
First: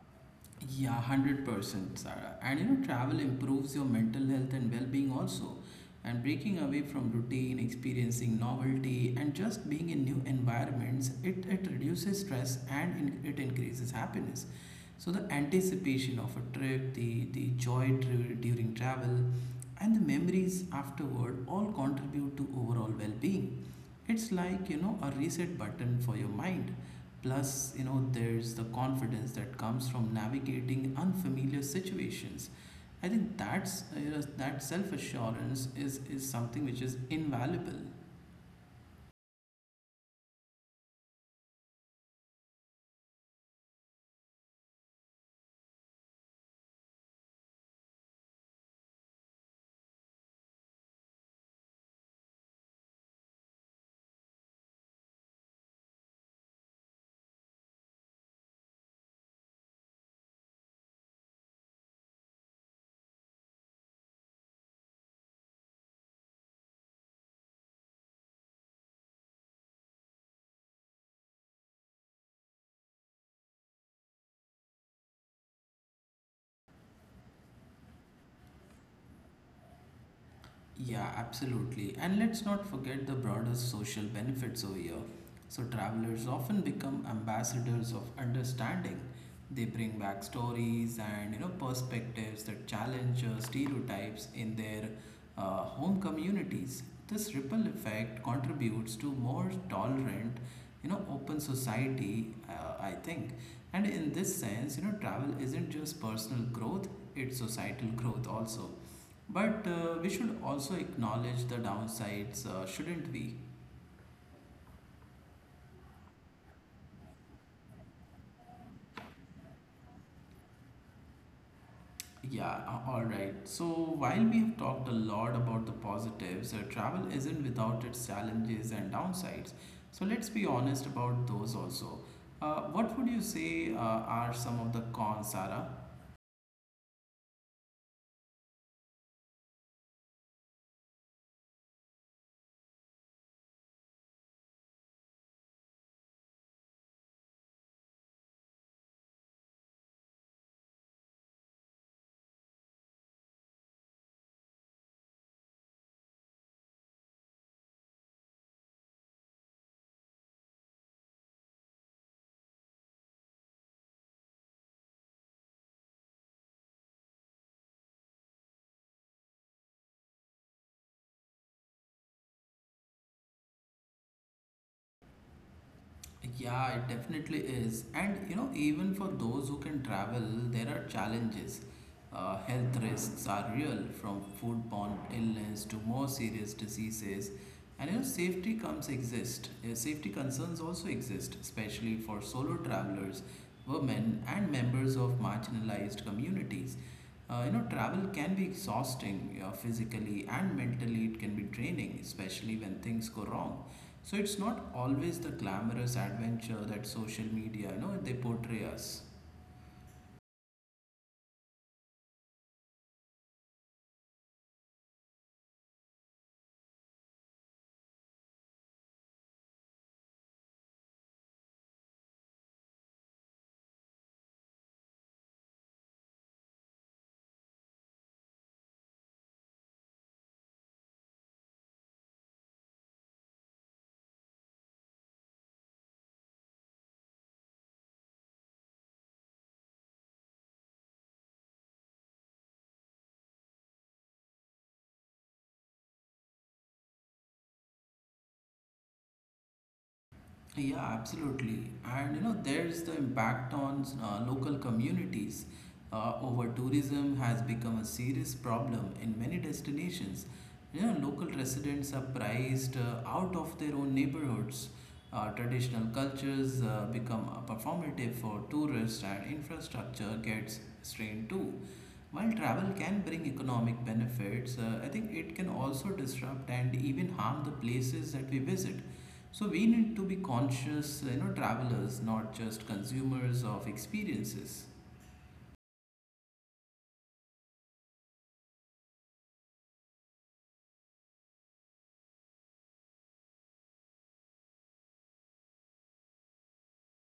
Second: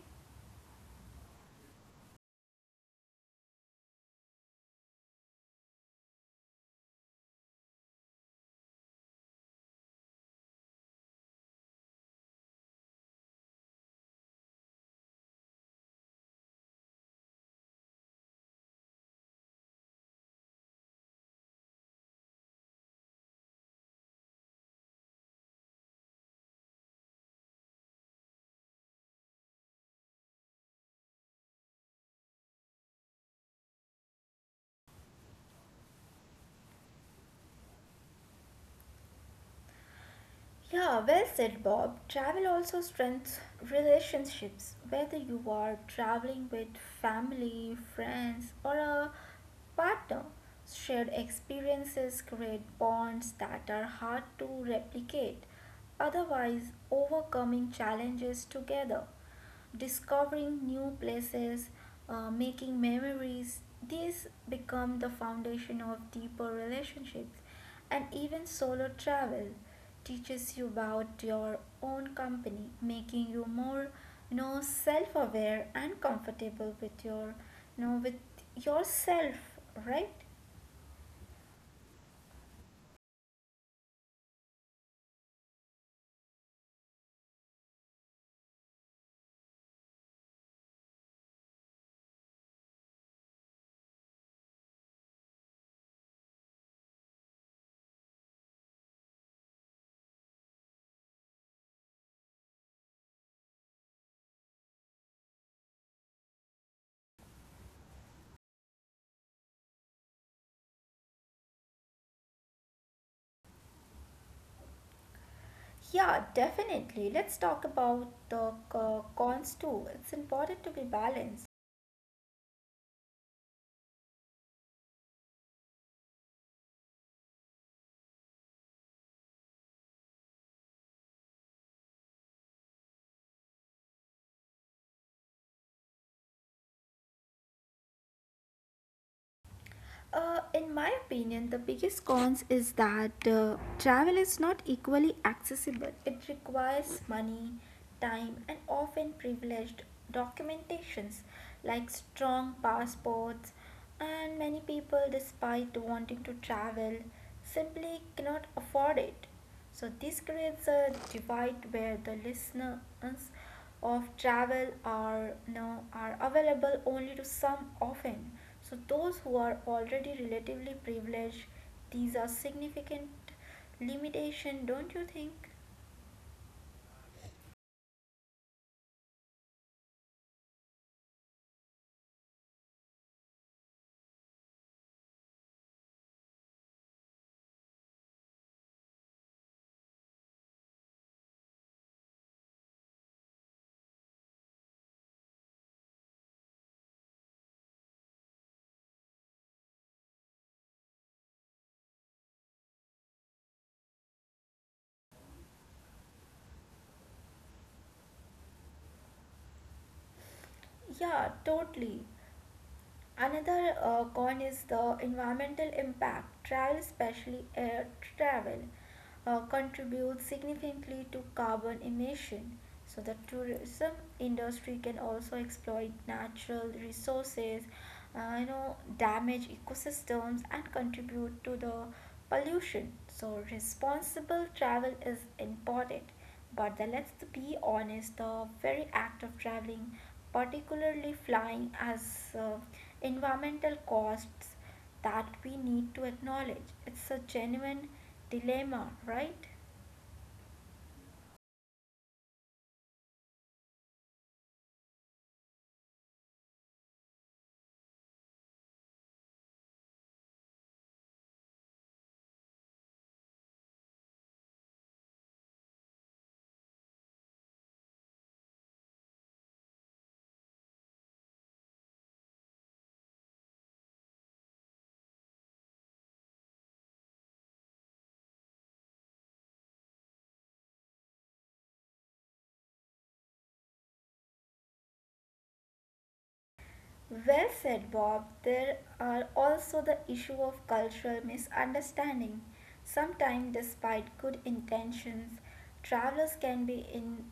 Speaker 1: Yeah, 100%, Sarah. And you know, travel improves your mental health and well being also. And breaking away from routine, experiencing novelty, and just being in new environments, it reduces stress and it increases happiness. So, the anticipation of a trip, the during travel, and the memories afterward all contribute to overall well being. It's like, you know, a reset button for your mind. Plus, you know, there's the confidence that comes from navigating unfamiliar situations. I think that's you know, that self assurance is something which is invaluable.
Speaker 2: Yeah, well said, Bob. Travel also strengthens relationships, whether you are traveling with family, friends, or a partner. Shared experiences create bonds that are hard to replicate, otherwise, overcoming challenges together, discovering new places, making memories. These become the foundation of deeper relationships, and even solo travel teaches you about your own company, making you more, self-aware and comfortable with your, with yourself, right?
Speaker 1: Yeah, absolutely. And let's not forget the broader social benefits over here. So, travelers often become ambassadors of understanding. They bring back stories and you know perspectives that challenge stereotypes in their home communities. This ripple effect contributes to more tolerant, you know, open society. I think, and in this sense, you know, travel isn't just personal growth; it's societal growth also. But we should also acknowledge the downsides, shouldn't we?
Speaker 2: Yeah, definitely. Let's talk about the cons too. It's important to be balanced.
Speaker 1: Yeah, all right. So, while we have talked a lot about the positives, travel isn't without its challenges and downsides. So, let's be honest about those also. What would you say are some of the cons, Sarah?
Speaker 2: In my opinion, the biggest cons is that travel is not equally accessible. It requires money, time, and often privileged documentations like strong passports. And many people, despite wanting to travel, simply cannot afford it. So, this creates a divide where the listeners of travel are now are available only to some often, so those who are already relatively privileged. These are significant limitation, don't you think?
Speaker 1: Yeah, it definitely is. And you know, even for those who can travel, there are challenges. Health risks are real, from foodborne illness to more serious diseases. And you know, safety comes exist. Safety concerns also exist, especially for solo travelers, women, and members of marginalized communities. You know, travel can be exhausting physically and mentally, it can be draining, especially when things go wrong. So it's not always the glamorous adventure that social media, you know, they portray us.
Speaker 2: Yeah, totally. Another con is the environmental impact. Travel, especially air travel, contributes significantly to carbon emission. So the tourism industry can also exploit natural resources, damage ecosystems and contribute to the pollution. So responsible travel is important, but the, let's be honest, the very act of traveling, particularly flying, as environmental costs that we need to acknowledge. It's a genuine dilemma, right?
Speaker 1: Yeah, absolutely. And you know, there's the impact on local communities. Over tourism has become a serious problem in many destinations. You know, local residents are priced out of their own neighborhoods. Traditional cultures become performative for tourists, and infrastructure gets strained too. While travel can bring economic benefits, I think it can also disrupt and even harm the places that we visit. So we need to be conscious, you know, travelers, not just consumers of experiences.
Speaker 2: Well said, Bob. There are also the issue of cultural misunderstanding. Sometimes, despite good intentions, travelers can be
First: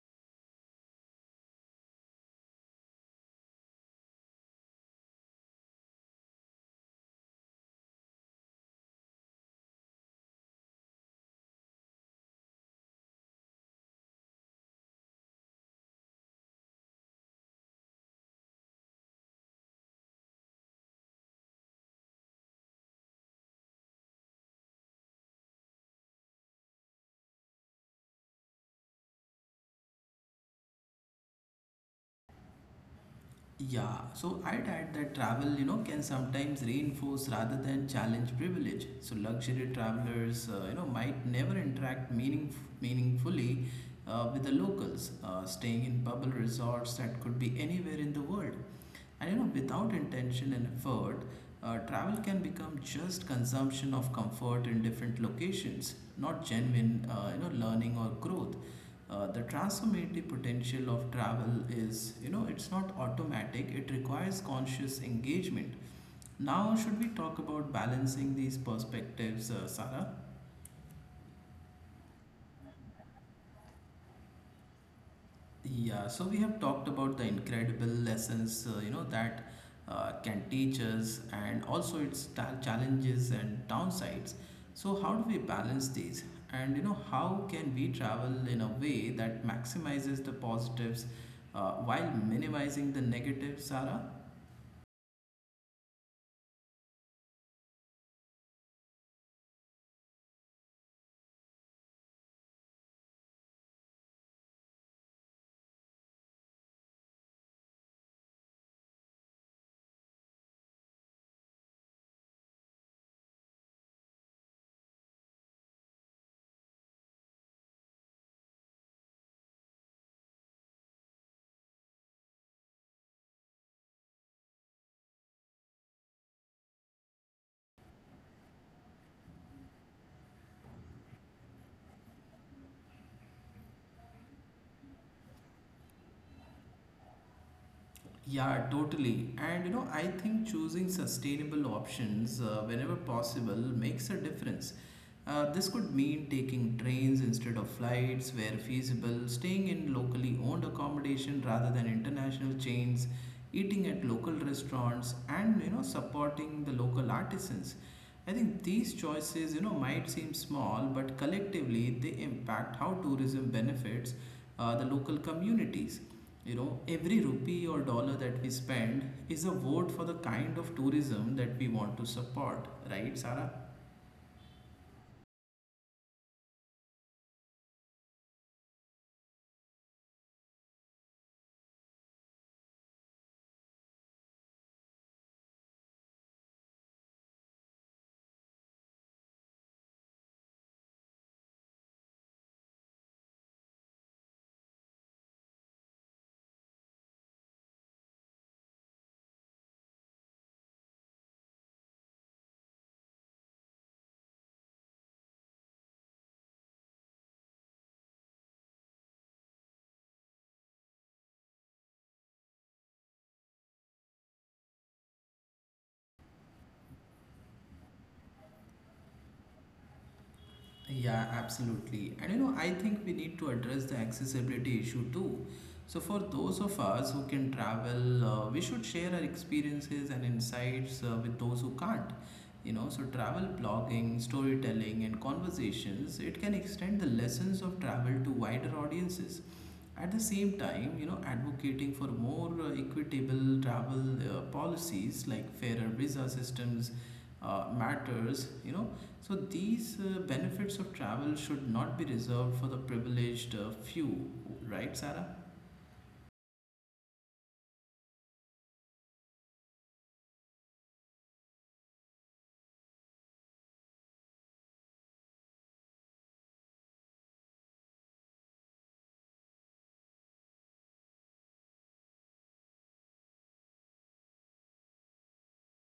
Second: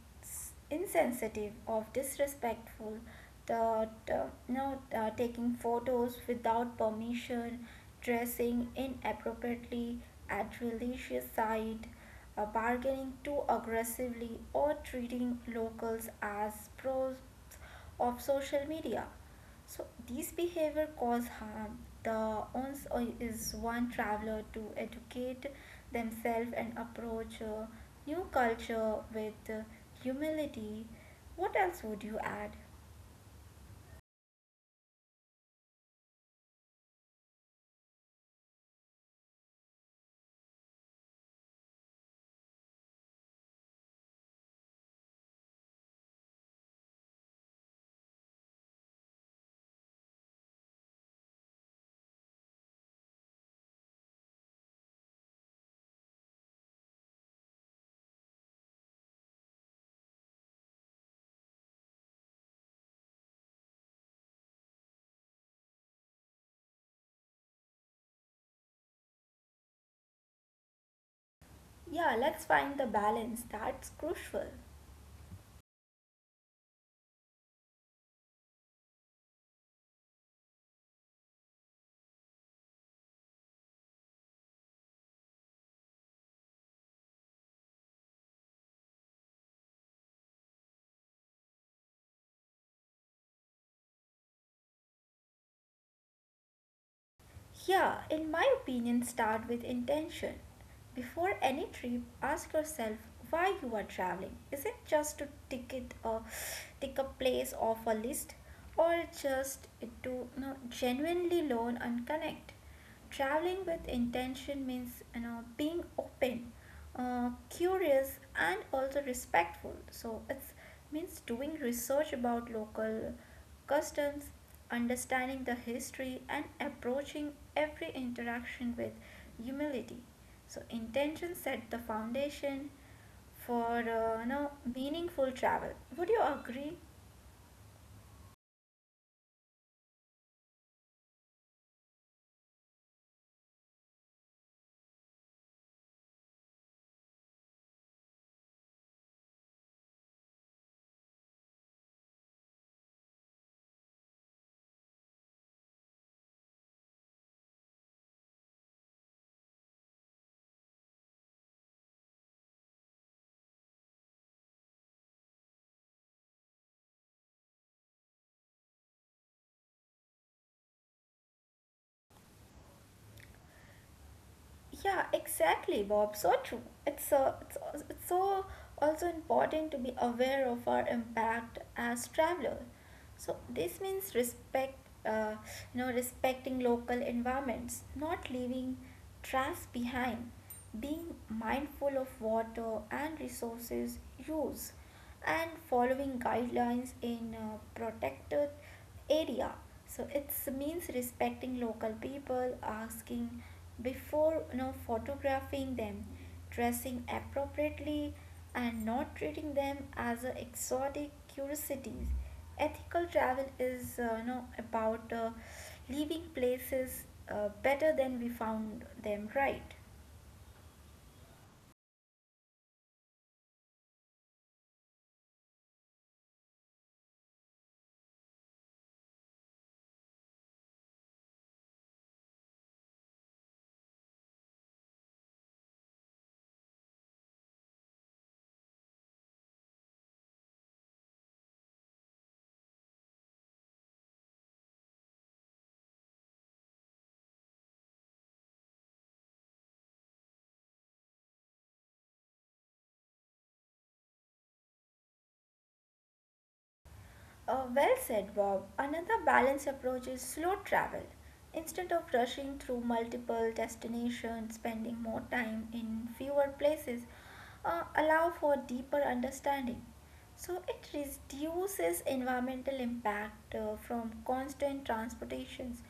Speaker 2: insensitive or disrespectful. Taking photos without permission, dressing inappropriately at religious site, bargaining too aggressively, or treating locals as pros of social media. So these behavior cause harm. The onus is one traveler to educate themselves and approach new culture with humility. What else would you add?
Speaker 1: Yeah, so I'd add that travel, you know, can sometimes reinforce rather than challenge privilege. So luxury travelers, you know, might never interact meaningfully with the locals, staying in bubble resorts that could be anywhere in the world. And you know, without intention and effort, travel can become just consumption of comfort in different locations, not genuine, you know, learning or growth. The transformative potential of travel is, you know, it's not automatic, it requires conscious engagement. Now, should we talk about balancing these perspectives, Sarah?
Speaker 2: Yeah, let's find the balance. That's crucial.
Speaker 1: Yeah, so we have talked about the incredible lessons, you know, that can teach us and also its challenges and downsides. So, how do we balance these? And, you know, how can we travel in a way that maximizes the positives while minimizing the negatives, Sarah?
Speaker 2: Yeah, in my opinion, start with intention. Before any trip, ask yourself why you are traveling. Is it just to tick it or tick a place off a list, or just to genuinely learn and connect? Traveling with intention means being open, curious and also respectful. So it means doing research about local customs, understanding the history and approaching every interaction with humility. So intention set the foundation for meaningful travel. Would you agree?
Speaker 1: Yeah, totally. And you know, I think choosing sustainable options whenever possible makes a difference. This could mean taking trains instead of flights where feasible, staying in locally owned accommodation rather than international chains, eating at local restaurants, and you know, supporting the local artisans. I think these choices, you know, might seem small, but collectively they impact how tourism benefits the local communities. You know, every rupee or dollar that we spend is a vote for the kind of tourism that we want to support, right, Sarah?
Speaker 2: Yeah, exactly, Bob. So true. It's so also important to be aware of our impact as traveler. So this means respect, uh, respecting local environments, not leaving trash behind, being mindful of water and resources use and following guidelines in protected area. So it means respecting local people, asking before photographing them, dressing appropriately and not treating them as a exotic curiosities. Ethical travel is about leaving places better than we found them, right?
Speaker 1: Yeah, absolutely. And you know, I think we need to address the accessibility issue too. So, for those of us who can travel, we should share our experiences and insights with those who can't. You know, so travel blogging, storytelling, and conversations, it can extend the lessons of travel to wider audiences. At the same time, you know, advocating for more equitable travel policies like fairer visa systems matters, you know. So these benefits of travel should not be reserved for the privileged few, right, Sarah?
Speaker 2: Well said, Bob. Another balanced approach is slow travel. Instead of rushing through multiple destinations, spending more time in fewer places, allow for deeper understanding. So it reduces environmental impact from constant transportations.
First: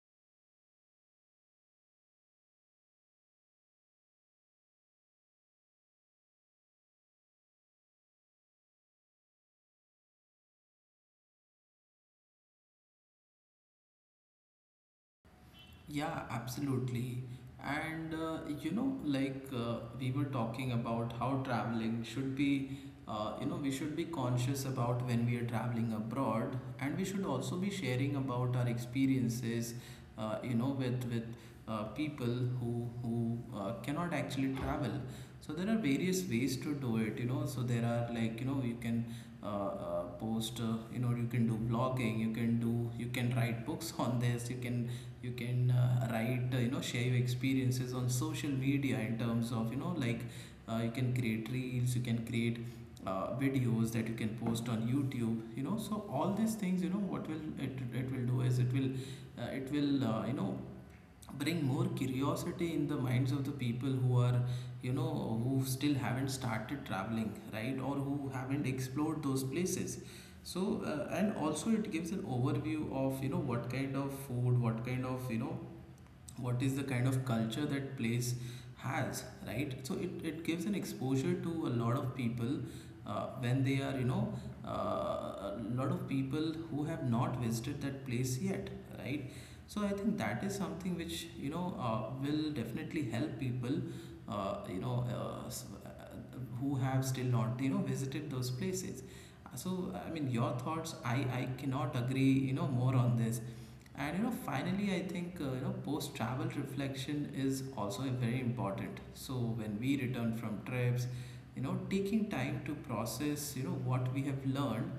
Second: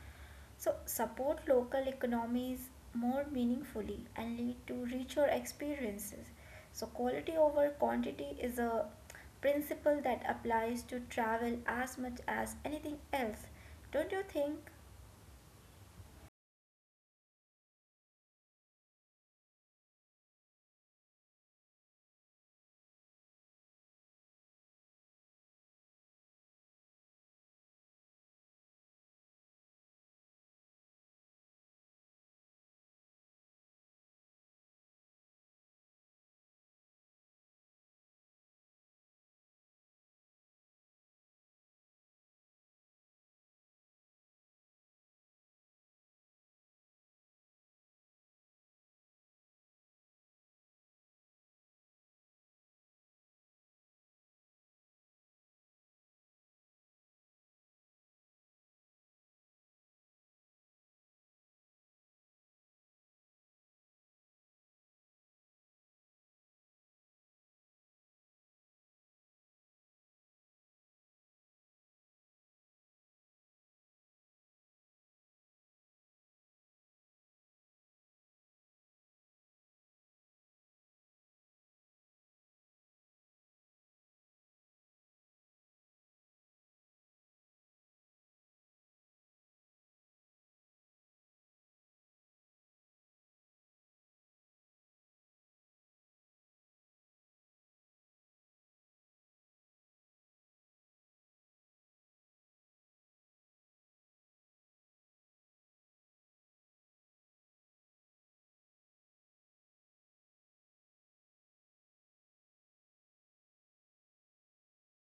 Speaker 2: So, support local economies more meaningfully and lead to richer experiences. So, quality over quantity is a principle that applies to travel as much as anything else. Don't you think?
Speaker 1: Yeah, absolutely. And you know, like we were talking about how traveling should be, you know, we should be conscious about when we are traveling abroad, and we should also be sharing about our experiences, you know, with people who cannot actually travel. So there are various ways to do it, you know. So there are, like, you know, you can post, you know, you can do blogging, you can do, you can write books on this, you can, you can write, you know, share your experiences on social media in terms of, you know, like you can create reels, you can create videos that you can post on YouTube, you know. So all these things, you know, what will it will do is it will it will, you know, bring more curiosity in the minds of the people who are, you know, who still haven't started traveling, right, or who haven't explored those places. So and also it gives an overview of, you know, what kind of food, what kind of, you know, what is the kind of culture that place has, right? So it gives an exposure to a lot of people when they are, you know, a lot of people who have not visited that place yet, right? So I think that is something which, you know, will definitely help people, you know, who have still not, you know, visited those places. So I mean, your thoughts, I cannot agree, you know, more on this. And you know, finally, I think you know, post-travel reflection is also very important. So when we return from trips, you know, taking time to process, you know, what we have learned,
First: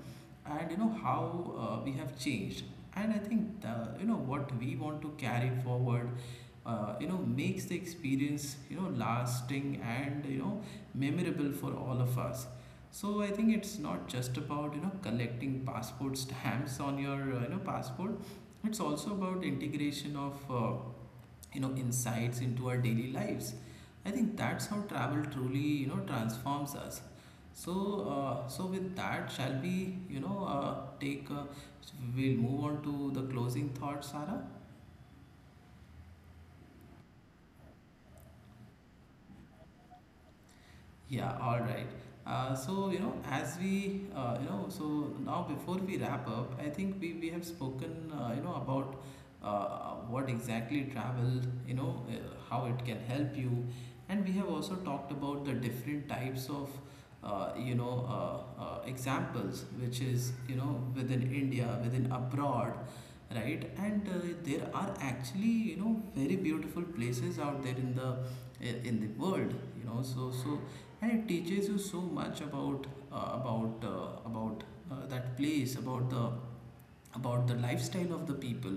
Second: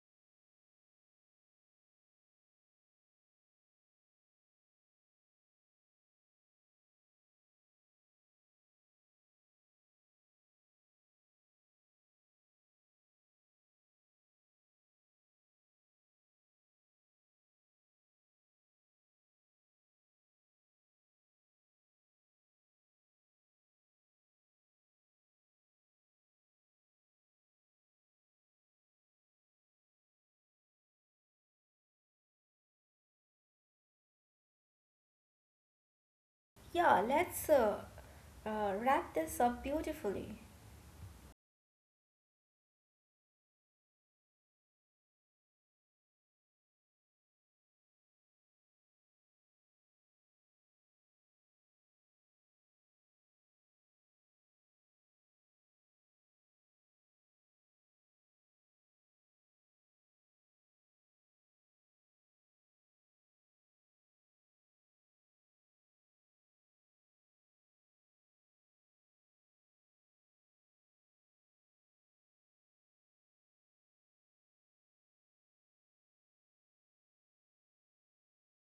Speaker 1: and you know how we have changed. And I think the, you know, what we want to carry forward, you know, makes the experience, you know, lasting and you know memorable for all of us. So I think it's not just about, you know, collecting passport stamps on your you know passport, it's also about integration of you know insights into our daily lives. I think that's how travel truly, you know, transforms us. So so with that, shall we, you know, take we'll move on to the closing thoughts, Sarah.
Speaker 2: Yeah, let's wrap this up beautifully.
Speaker 1: Yeah, all right. So, you know, as we, you know, so now before we wrap up, I think we have spoken, you know, about what exactly travel, you know, how it can help you. And we have also talked about the different types of, you know, examples, which is, you know, within India, within abroad, right. And there are actually, you know, very beautiful places out there in the world, you know. So so and it teaches you so much about uh, about uh, about that place, about the lifestyle of the people,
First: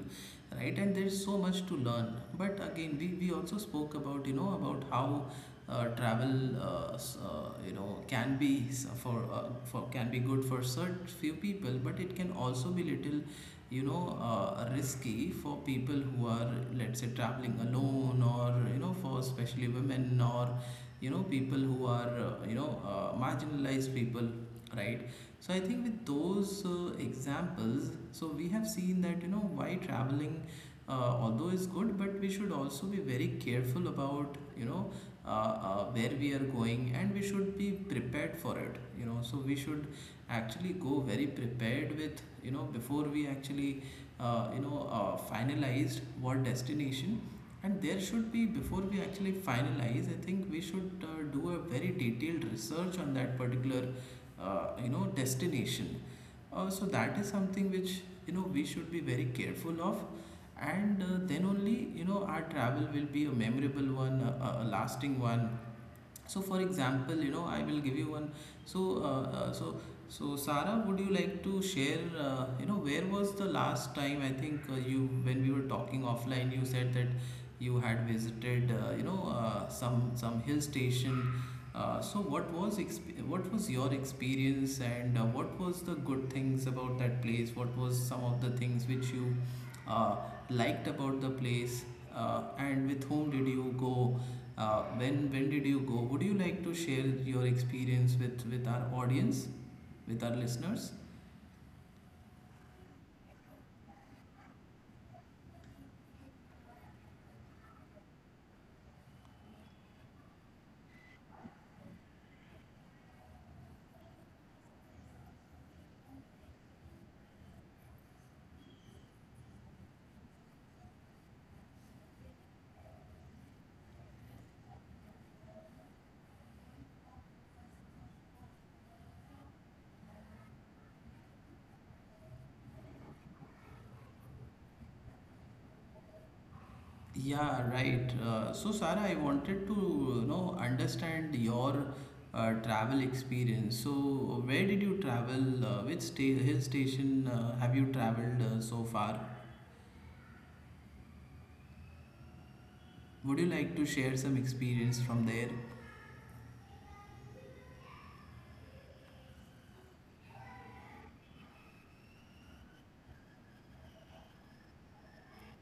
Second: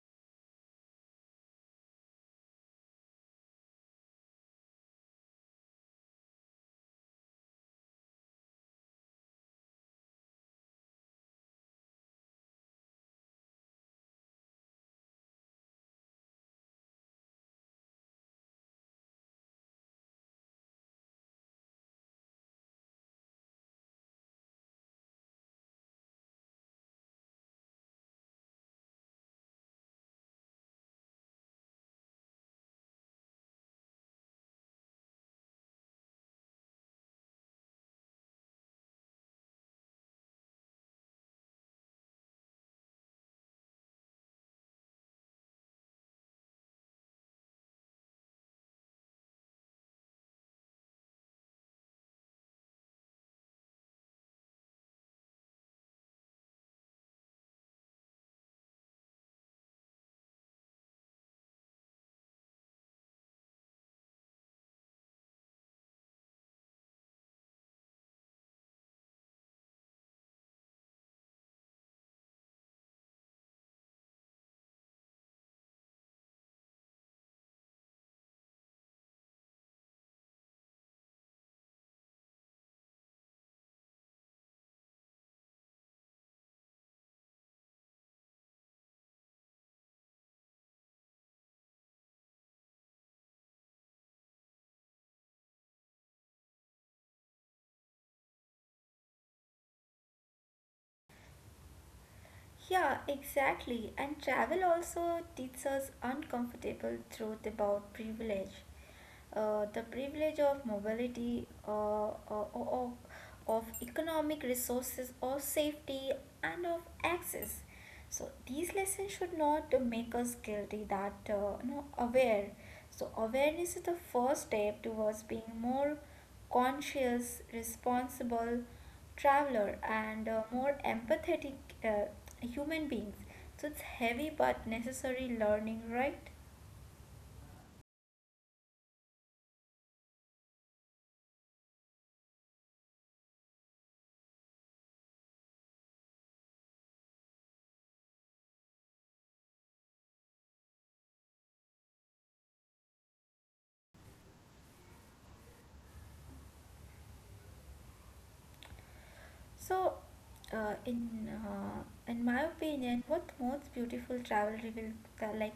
Speaker 1: right. And there's so much to learn, but again, we also spoke about, you know, about how travel you know can be for, for, can be good for certain few people, but it can also be little, you know, risky for people who are, let's say, traveling alone, or you know, for especially women, or you know, people who are you know marginalized people, right. So I think with those examples, so we have seen that, you know, why traveling although is good, but we should also be very careful about, you know, where we are going, and we should be prepared for it, you know. So we should actually go very prepared with, you know, before we actually you know finalized what destination. And there should be, before we actually finalize, I think we should do a very detailed research on that particular you know destination. So that is something which, you know, we should be very careful of. And then only, you know, our travel will be a memorable one, a lasting one. So for example, you know, I will give you one. So uh, uh, so so Sarah, would you like to share, you know, where was the last time, I think you, when we were talking offline, you said that you had visited, you know, some hill station. So what was what was your experience, and what was the good things about that place, what was some of the things which you uh, liked about the place, and with whom did you go? When did you go? Would you like to share your experience with our audience, with our listeners?
Speaker 2: Yeah, exactly. And travel also teaches us uncomfortable truth about privilege. The privilege of mobility, of economic resources or safety, and of access. So these lessons should not make us guilty. That no aware. So awareness is the first step towards being more conscious, responsible traveler and more empathetic uh, human beings. So it's heavy but necessary learning, right?
Speaker 1: Yeah, right. So Sarah, I wanted to, you know, understand your travel experience. So where did you travel? Which hill station have you traveled so far? Would you like to share some experience from there?
Speaker 2: So, uh, in uh, in my opinion, what most beautiful travel revealed the, like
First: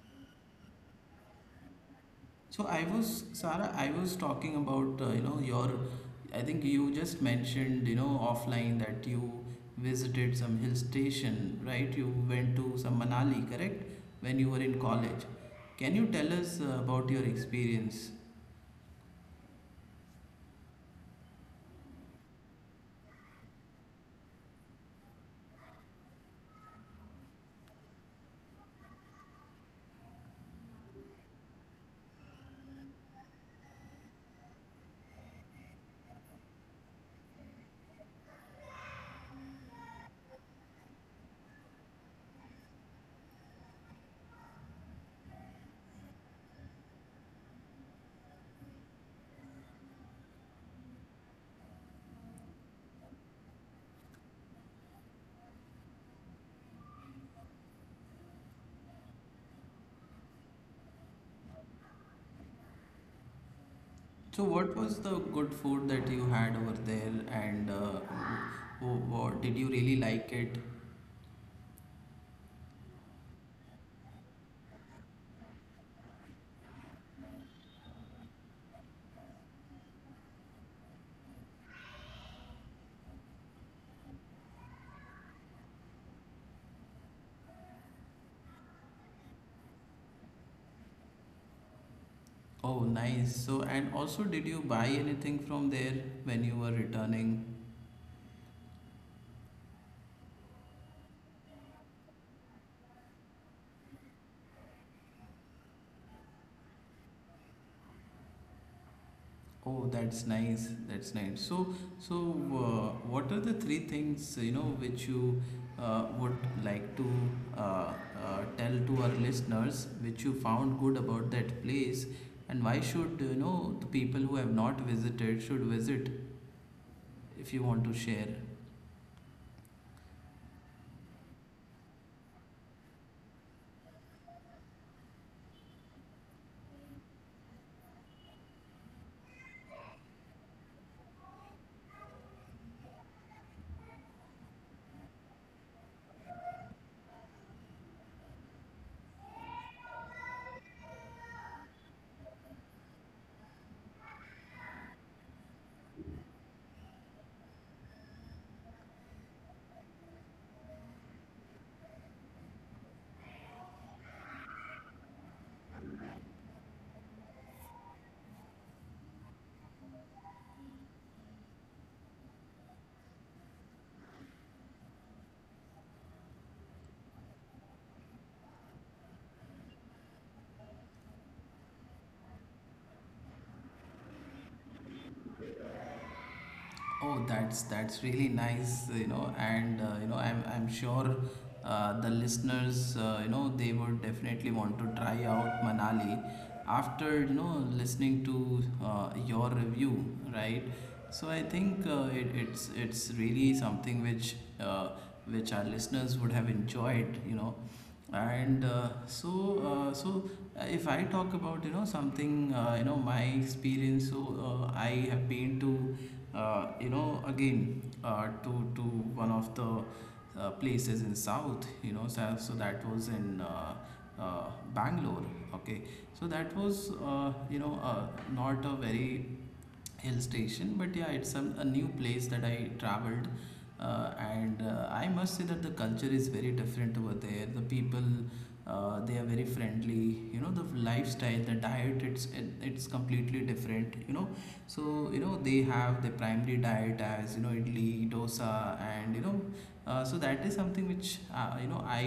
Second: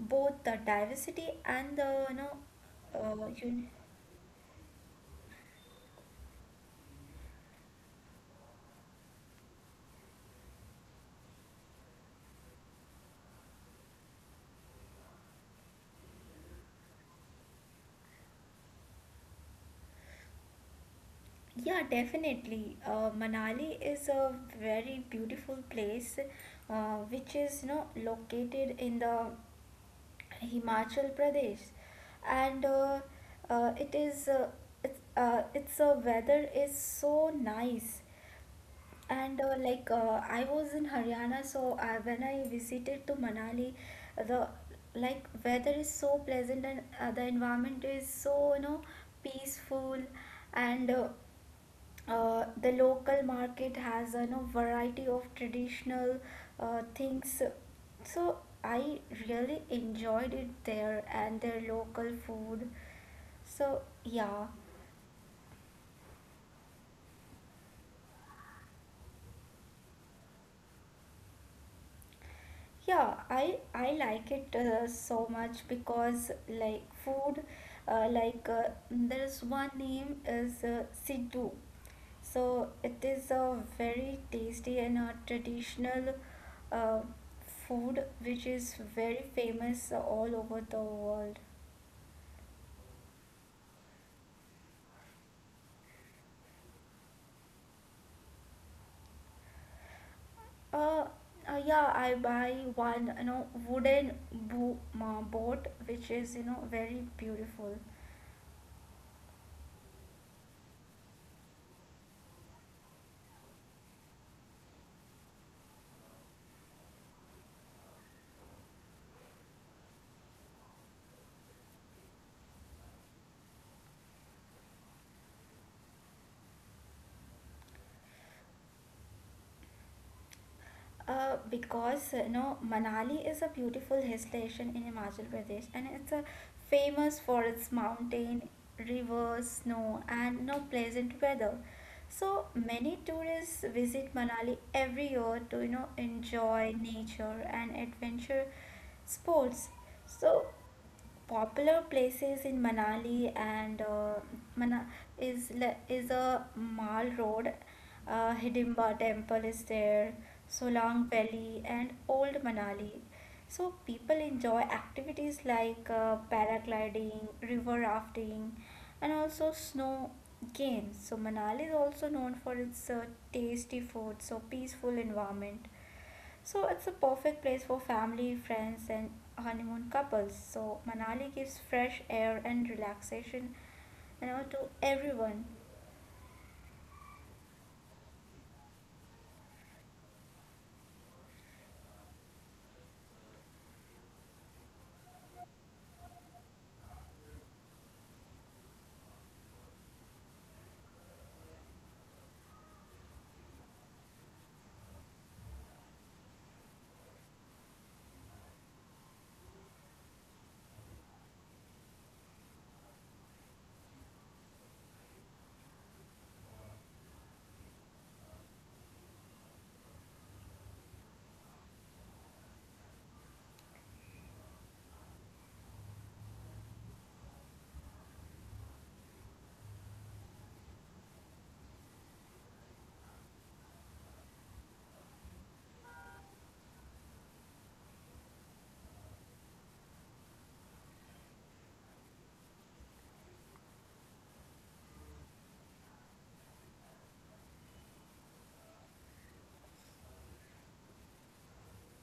Speaker 2: both the diversity and the
Speaker 1: So I was,
Speaker 2: uh, you,
Speaker 1: Sarah, I was talking about, you know, your, I think you just mentioned, you know, offline that you visited some hill station, right? You went to some Manali, correct? When you were in college. Can you tell us about your experience?
Speaker 2: yeah, definitely. Manali is a very beautiful place, which is located in the Himachal Pradesh, and it is its weather is so nice. And I was in Haryana, so when I visited to Manali, the like weather is so pleasant and the environment is so peaceful, and the local market has variety of traditional things. So I really enjoyed it there and their local food. So
Speaker 1: So
Speaker 2: yeah.
Speaker 1: what was the good food that you had over there, and did you really like it?
Speaker 2: Yeah, I like it so much because like food, there's one name is Siddu. So it is a very tasty and a traditional uh, food which is very famous all over the world.
Speaker 1: Oh, nice. So, and also did you buy anything from there when you were returning?
Speaker 2: Uh, yeah, I buy one, wooden boat which is, very beautiful.
Speaker 1: Oh, that's nice. That's nice. So, so what are the three things, you know, which you would like to uh, uh, tell to our listeners, which you found good about that place, and why should, you know, the people who have not visited should visit, if you want to share?
Speaker 2: Because Manali is a beautiful hill station in Himachal Pradesh, and it's a famous for its mountain, rivers, snow, and no pleasant weather. So many tourists visit Manali every year to enjoy nature and adventure sports. So popular places in Manali and Mana is is a Mal Road, Hidimba Temple is there, Solang Valley and Old Manali. So people enjoy activities like paragliding, river rafting, and also snow games. So Manali is also known for its tasty food, so peaceful environment. So it's a perfect place for family, friends, and honeymoon couples. So Manali gives fresh air and relaxation, to everyone.
Speaker 1: Oh, that's really nice, you know, and you know, I'm sure the listeners, you know, they would definitely want to try out Manali after, you know, listening to your review, right? So I think it's really something which our listeners would have enjoyed, you know and so so if I talk about you know something you know my experience. I have been to you know again to one of the places in south, so that was in uh, bangalore. Okay, so that was not a very hill station, but yeah, it's some a new place that I traveled. Uh, and uh, i must say that the culture is very different over there. The people, they are very friendly, you know, the lifestyle, the diet, it's completely different, you know. So you know they have the primary diet as you know idli dosa. And you know So that is something which I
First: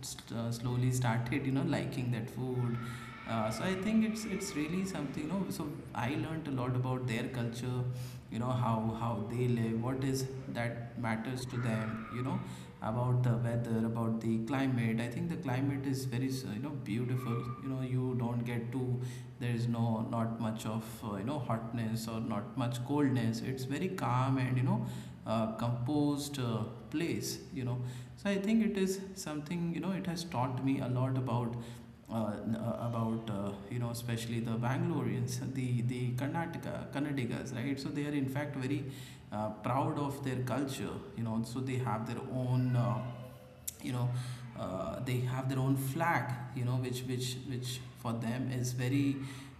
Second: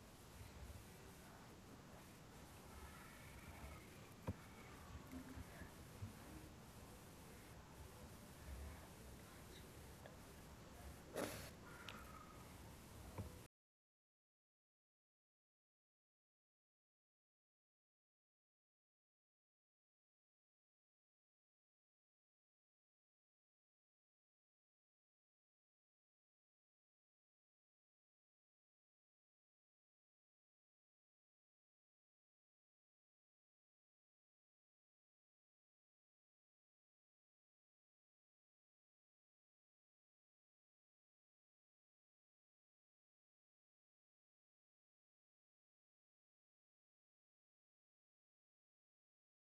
Speaker 1: slowly started you know liking that food. So I think it's really something. You know, so I learned a lot about their culture. You know, how they live, what is that matters to them. You know, about the weather, about the climate. I think the climate is very you know beautiful. You know, you don't get too, there is no not much of you know hotness or not much coldness. It's very calm and you know composed place, you know. So I think it is something, you know, it has taught me a lot about about you know especially the Bangaloreans, the Karnataka Kannadigas, right? So they are in fact very proud of their culture, you know. So they have their own, you know, they have their own flag, you know, which for them is very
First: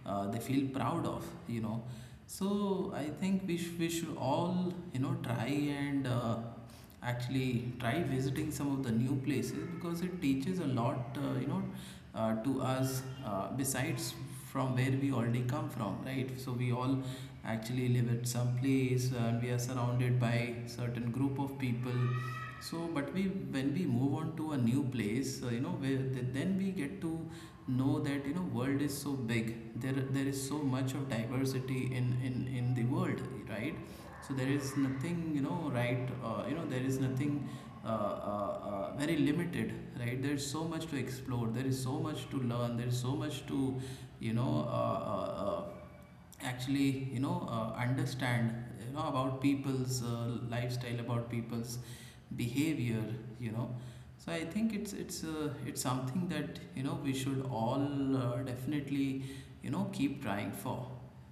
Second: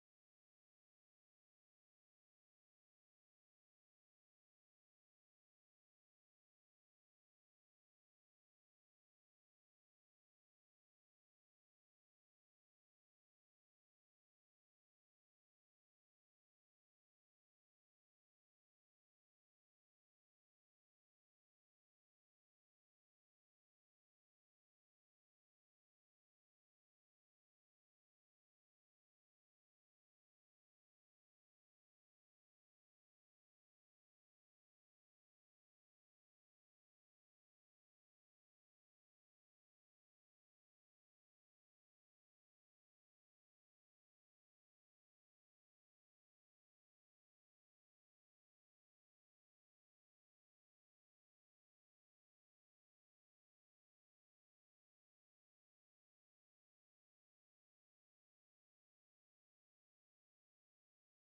Speaker 1: they feel proud of, you know. So I think we should all you know try and. Actually try visiting some of the new places, because it teaches a lot you know to us, besides from where we already come from, right? So we all actually live at some place and we are surrounded by certain group of people. So but we, when we move on to a new place, you know, where then we get to know that you know world is so big. There is so much of diversity in in the world, right? So there is nothing you know right you know there is nothing very limited, right? There is so much to explore, there is so much to learn, there is so much to you know uh, uh, uh, actually you know understand, you know, about people's lifestyle, about people's behavior, you know. So I think it's something that you know we should all definitely you know keep trying for.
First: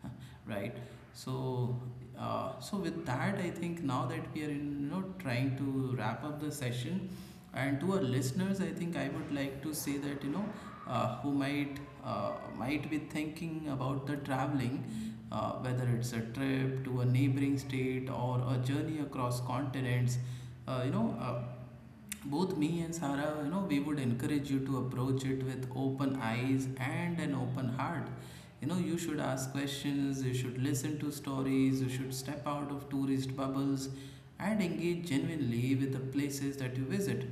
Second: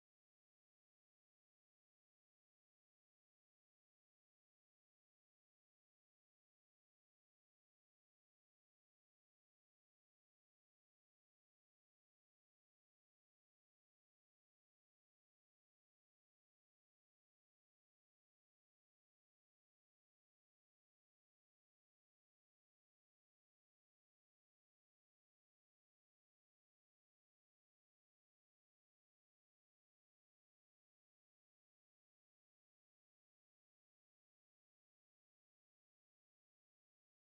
Speaker 1: Right? So so with that, I think now that we are you know trying to wrap up the session. And to our listeners, I think I would like to say that who might be thinking about the traveling, whether it's a trip to a neighboring state or a journey across continents. uh, you know uh, Both me and Sarah, you know, we would encourage you to approach it with open eyes and an open heart. You know, you should ask questions, you should listen to stories, you should step out of tourist bubbles, and engage genuinely with the places that you visit,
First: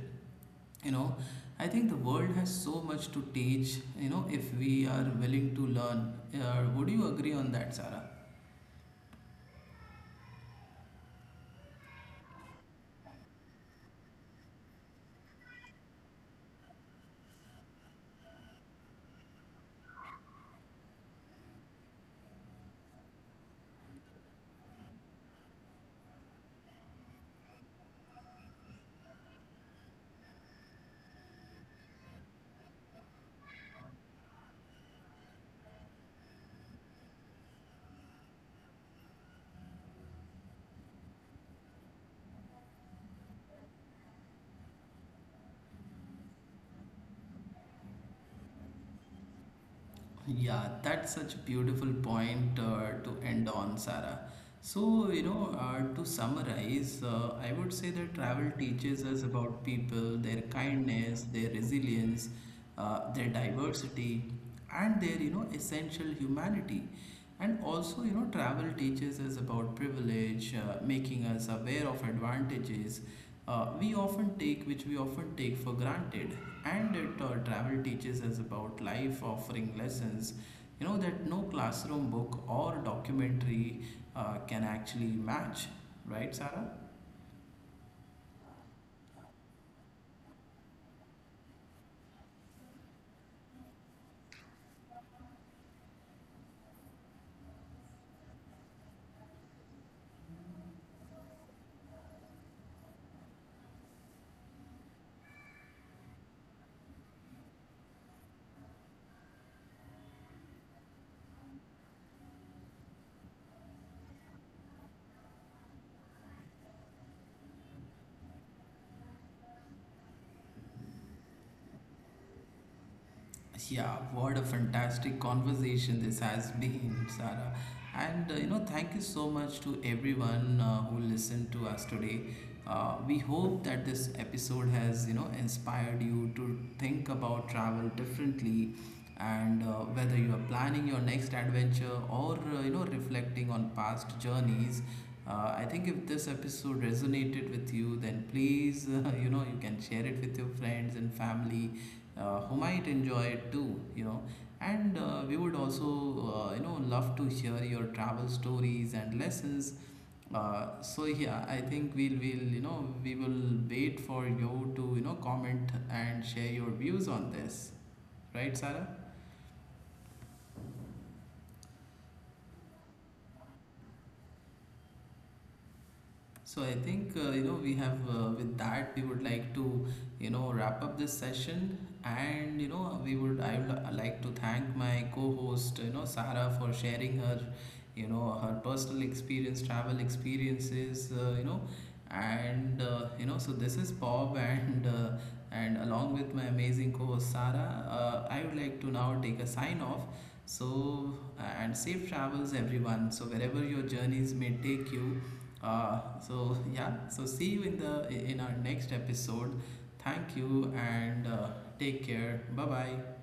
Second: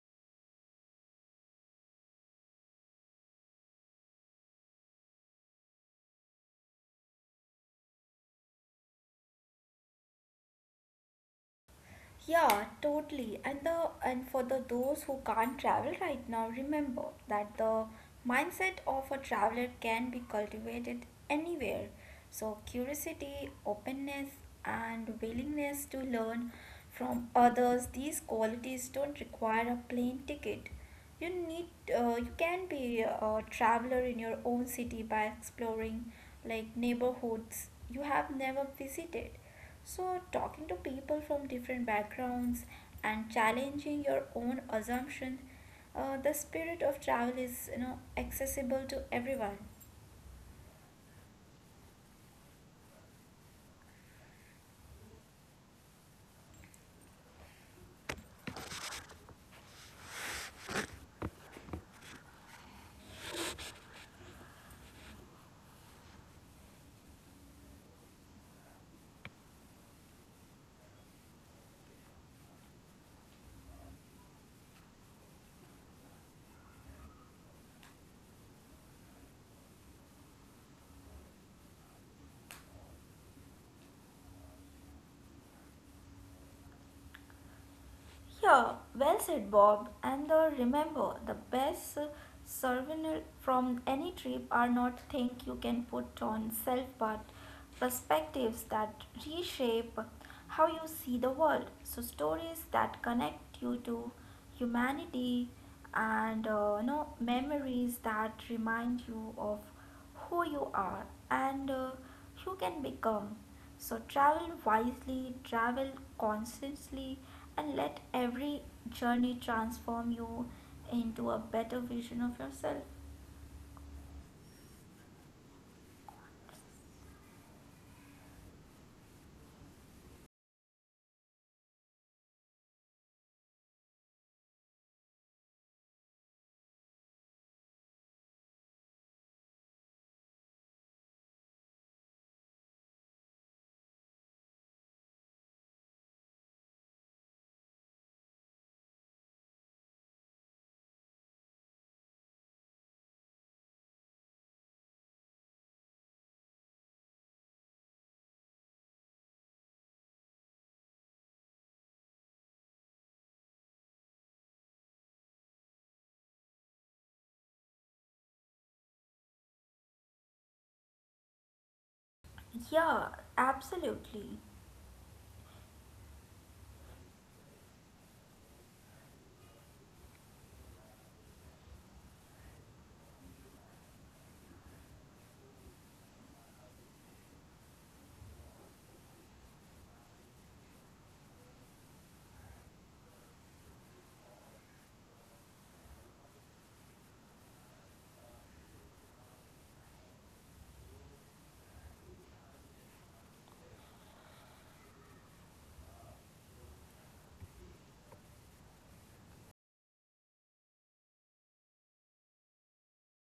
Speaker 1: you know. I think the world has so much to teach, you know, if we are willing to learn. Would you agree on that, Sarah?
Speaker 2: Yeah, totally. And the and for the those who can't travel right now, remember that the mindset of a traveler can be cultivated anywhere. So curiosity, openness, and willingness to learn from others, these qualities don't require a plane ticket. You need you can be a traveler in your own city by exploring like neighborhoods you have never visited. So talking to people from different backgrounds and challenging your own assumption, the spirit of travel is accessible to everyone.
Speaker 1: Yeah, that's such a beautiful point to end on, Sarah. So, you know, to summarize, I would say that travel teaches us about people, their kindness, their resilience, their diversity, and their, you know, essential humanity. And also, you know, travel teaches us about privilege, making us aware of advantages we often take which we often take for granted. And it Travel teaches us about life, offering lessons you know that no classroom book or documentary can actually match, right, Sarah?
Speaker 2: Yeah, well said, Bob. And the, remember, the best souvenir from any trip are not things you can put on self but perspectives that reshape how you see the world. So, stories that connect you to humanity and memories that remind you of who you are and you can become. So travel wisely, travel consciously, and let every journey transform you into a better version of yourself.
Speaker 1: Yeah, what a fantastic conversation this has been, Sarah. And you know thank you so much to everyone who listened to us today. We hope that this episode has you know inspired you to think about travel differently. And whether you are planning your next adventure or you know reflecting on past journeys, I think if this episode resonated with you then please you know you can share it with your friends and family who might enjoy it too, you know. And we would also you know love to hear your travel stories and lessons. So yeah, I think we'll will you know we will wait for you to you know comment and share your views on this, right, Sarah?
Speaker 2: Yeah, absolutely.
Speaker 1: So I think you know we have with that we would like to you know wrap up this session. And you know we would I would like to thank my co-host, you know, Sarah, for sharing her personal experience, travel experiences, you know. And you know so this is Bob and along with my amazing co-host Sarah, I would like to now take a sign off. So and safe travels everyone, so wherever your journeys may take you. So yeah, so see you in the in our next episode. Thank you and take care. Bye bye.